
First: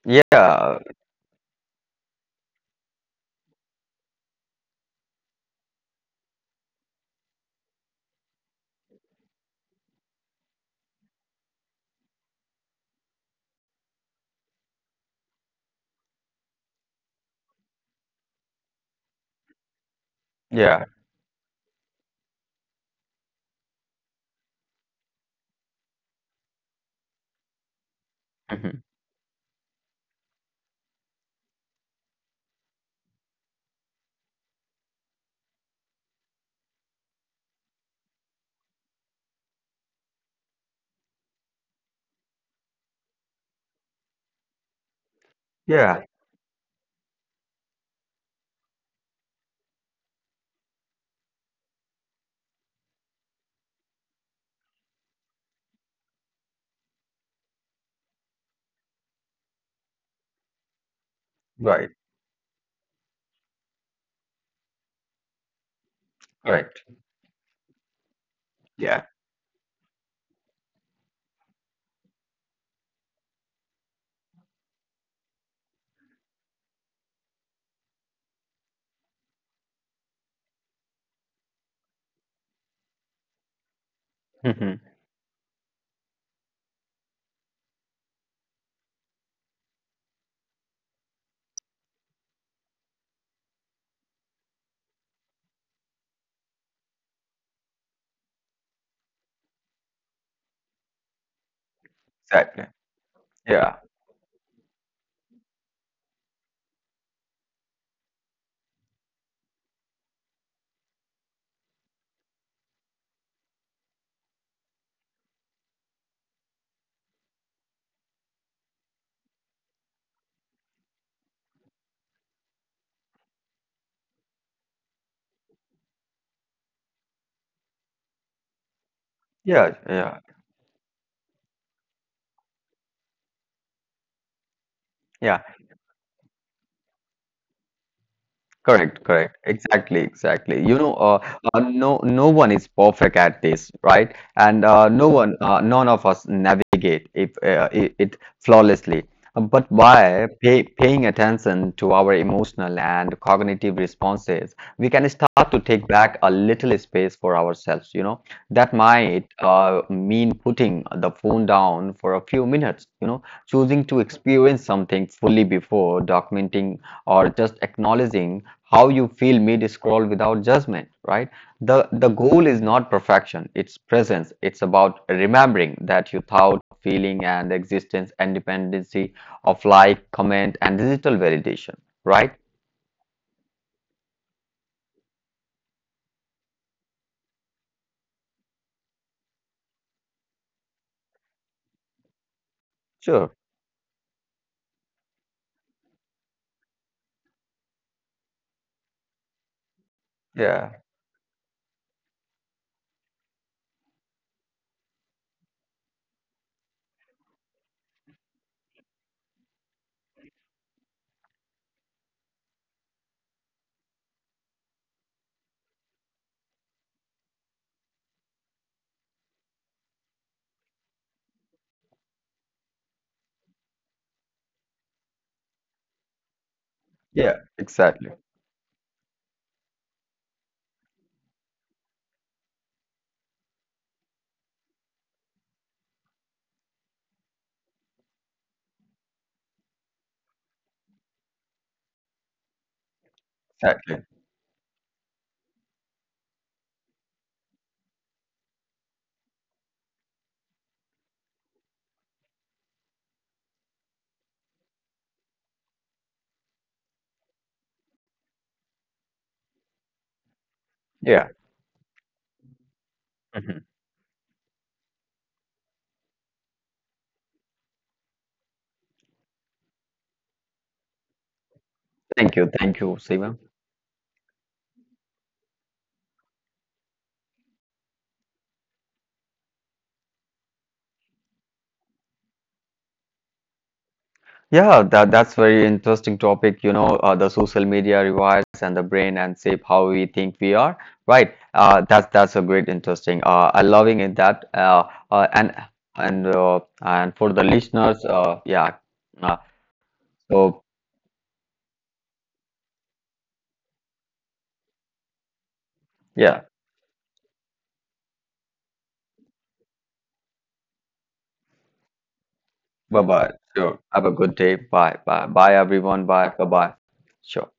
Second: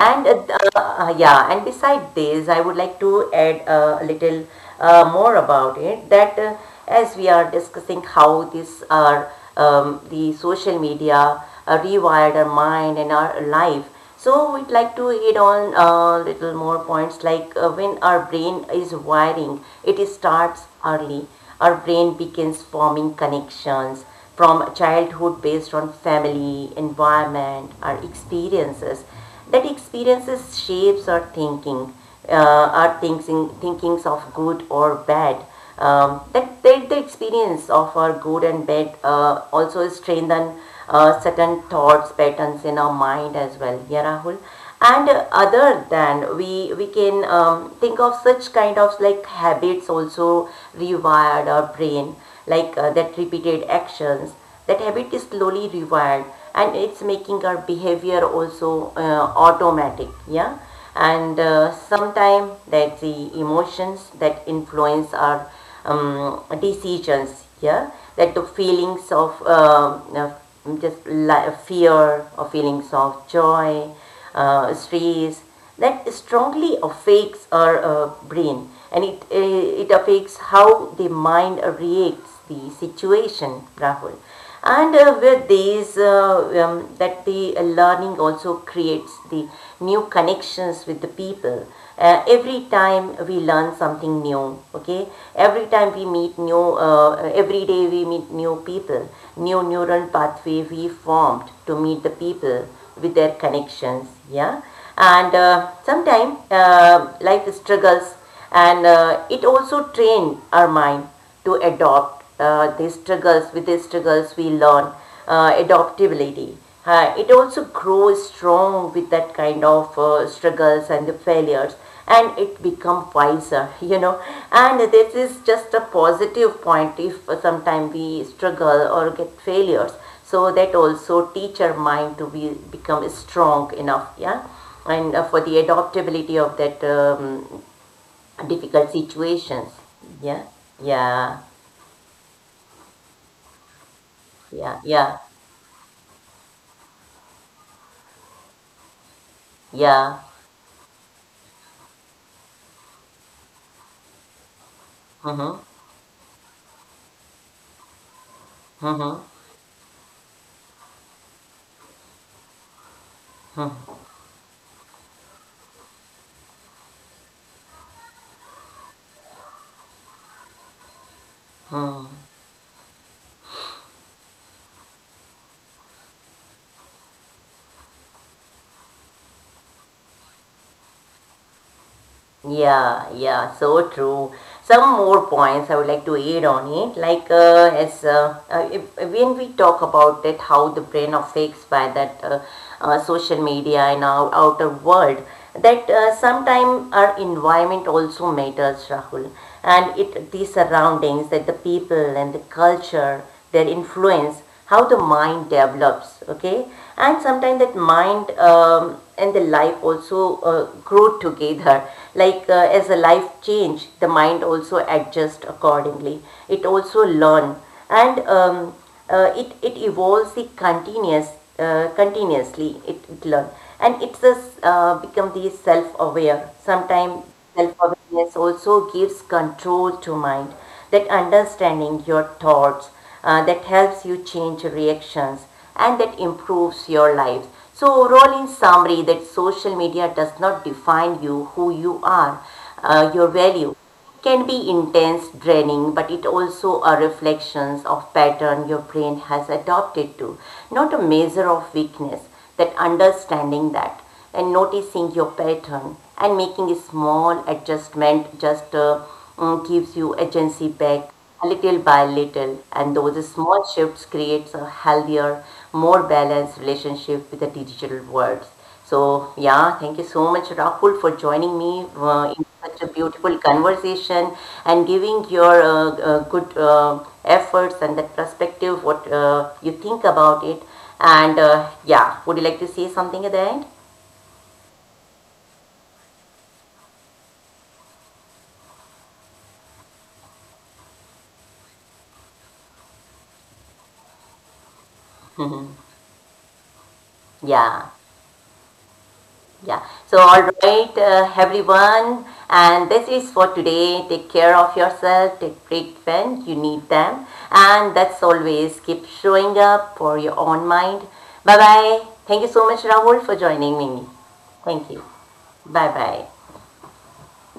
Speaker 1: and
Speaker 2: Yeah,
Speaker 1: Yeah, and beside this, I would like to add a little more about it that as we are discussing how these are the social media rewired our mind and our life. So we'd like to hit on little more points like when our brain is wiring, it starts
Speaker 2: yeah,
Speaker 1: early. Our brain begins forming connections from childhood based on family, environment, our
Speaker 2: mhm.
Speaker 1: experiences. That experiences shapes our thinking, thinkings of good or bad. That the experience of our good and bad also strengthen certain thoughts patterns in our mind as well. Yeah, Rahul. And other
Speaker 2: Yeah,
Speaker 1: than we can think of such kind of like habits also rewired our brain, like that repeated actions, that habit is slowly rewired and it's making our behavior also automatic. Yeah. And
Speaker 2: right,
Speaker 1: sometime that the emotions that influence our
Speaker 2: right,
Speaker 1: decisions, yeah, that the
Speaker 2: yeah,
Speaker 1: feelings of just li- fear or feelings of joy, stress, that strongly affects our brain and it affects how the mind reacts the situation, Rahul.
Speaker 2: mhm,
Speaker 1: And with these that the learning also creates the new connections with the people. Every time we learn something new, okay, every time we meet new uh, every day we meet new people, new neural pathway we formed to meet the
Speaker 2: exactly.
Speaker 1: people with their
Speaker 2: Yeah,
Speaker 1: connections. Yeah. And sometimes life struggles, and it also trains our mind to adopt these struggles. With these struggles we learn adaptability. It also grows strong with that kind of struggles and the failures, and it become wiser you know. And this is just a positive point, if sometimes we struggle or get
Speaker 2: yeah,
Speaker 1: failures,
Speaker 2: yeah,
Speaker 1: so that also teach our mind to be become strong enough. Yeah. And
Speaker 2: yeah.
Speaker 1: for the adaptability of that difficult
Speaker 2: Correct, correct.
Speaker 1: situations.
Speaker 2: Exactly,
Speaker 1: Yeah,
Speaker 2: exactly. You know,
Speaker 1: yeah,
Speaker 2: no one is perfect at this, right? And
Speaker 1: yeah,
Speaker 2: no
Speaker 1: yeah,
Speaker 2: one, none of us navigate if, it, it flawlessly. But
Speaker 1: yeah.
Speaker 2: by paying attention to our emotional and cognitive responses, we can start to
Speaker 1: Mm-hmm.
Speaker 2: take back a little space for ourselves. You know, that might
Speaker 1: Mm-hmm.
Speaker 2: mean putting the phone down for a few minutes. You know, choosing
Speaker 1: Mm-hmm.
Speaker 2: to experience something fully before documenting or just acknowledging how you feel mid scroll without judgment, right? The goal is not perfection, it's presence. It's about remembering that your thought, feeling, and existence and dependency of like comment and digital validation, right?
Speaker 1: Yeah, yeah, so true. Some more points I would like to add on it. Like, as if- when we talk about that, how the brain affects by that
Speaker 2: Sure.
Speaker 1: social media and our outer world, that sometimes our environment also matters, Rahul, and it the
Speaker 2: Yeah,
Speaker 1: surroundings, that the people and the culture their influence how the mind develops, okay, and sometimes that mind and the life also grow together, like as the life change the mind also adjusts accordingly. It also learn, and it evolves the continuous, continuously it learn, and it's a s- become the self-aware sometimes.
Speaker 2: yeah, exactly,
Speaker 1: Self-awareness also gives control to mind, that understanding your thoughts, that helps you change reactions, and that improves your life. So overall in summary, that social media does not define you who you are, your value.
Speaker 2: exactly,
Speaker 1: It can be intense draining but it also are reflections of pattern your brain has adopted to, not a measure of weakness. That understanding that, and noticing your pattern and making a small adjustment, just gives you agency back,
Speaker 2: yeah.
Speaker 1: little by little, and those
Speaker 2: Mhm.
Speaker 1: small shifts creates a healthier, more balanced relationship with the digital world. So yeah, thank you so much, Rahul, for joining me
Speaker 2: Thank
Speaker 1: in
Speaker 2: you,
Speaker 1: such
Speaker 2: thank
Speaker 1: a
Speaker 2: you, Siva.
Speaker 1: beautiful conversation and giving your good efforts and that perspective what you think about it. And yeah, would you like to say something at the end?
Speaker 2: Yeah, that that's very interesting topic. You know, the social media rewires and the brain and shape how we think we are. Right. That's a great interesting. I loving it that. Uh, and and for the
Speaker 1: Yeah,
Speaker 2: listeners, yeah. Uh,
Speaker 1: yeah. So, all
Speaker 2: so
Speaker 1: right, everyone, and this is for today. Take care of yourself, take break
Speaker 2: yeah.
Speaker 1: when you need them, and that's always keep showing up for your own mind. Bye bye. Thank you so much,
Speaker 2: Bye
Speaker 1: Rahul,
Speaker 2: bye.
Speaker 1: for joining
Speaker 2: Sure.
Speaker 1: me.
Speaker 2: Have a good day.
Speaker 1: Thank
Speaker 2: Bye
Speaker 1: you.
Speaker 2: bye. Bye
Speaker 1: Bye
Speaker 2: everyone. Bye bye
Speaker 1: bye.
Speaker 2: bye. Sure.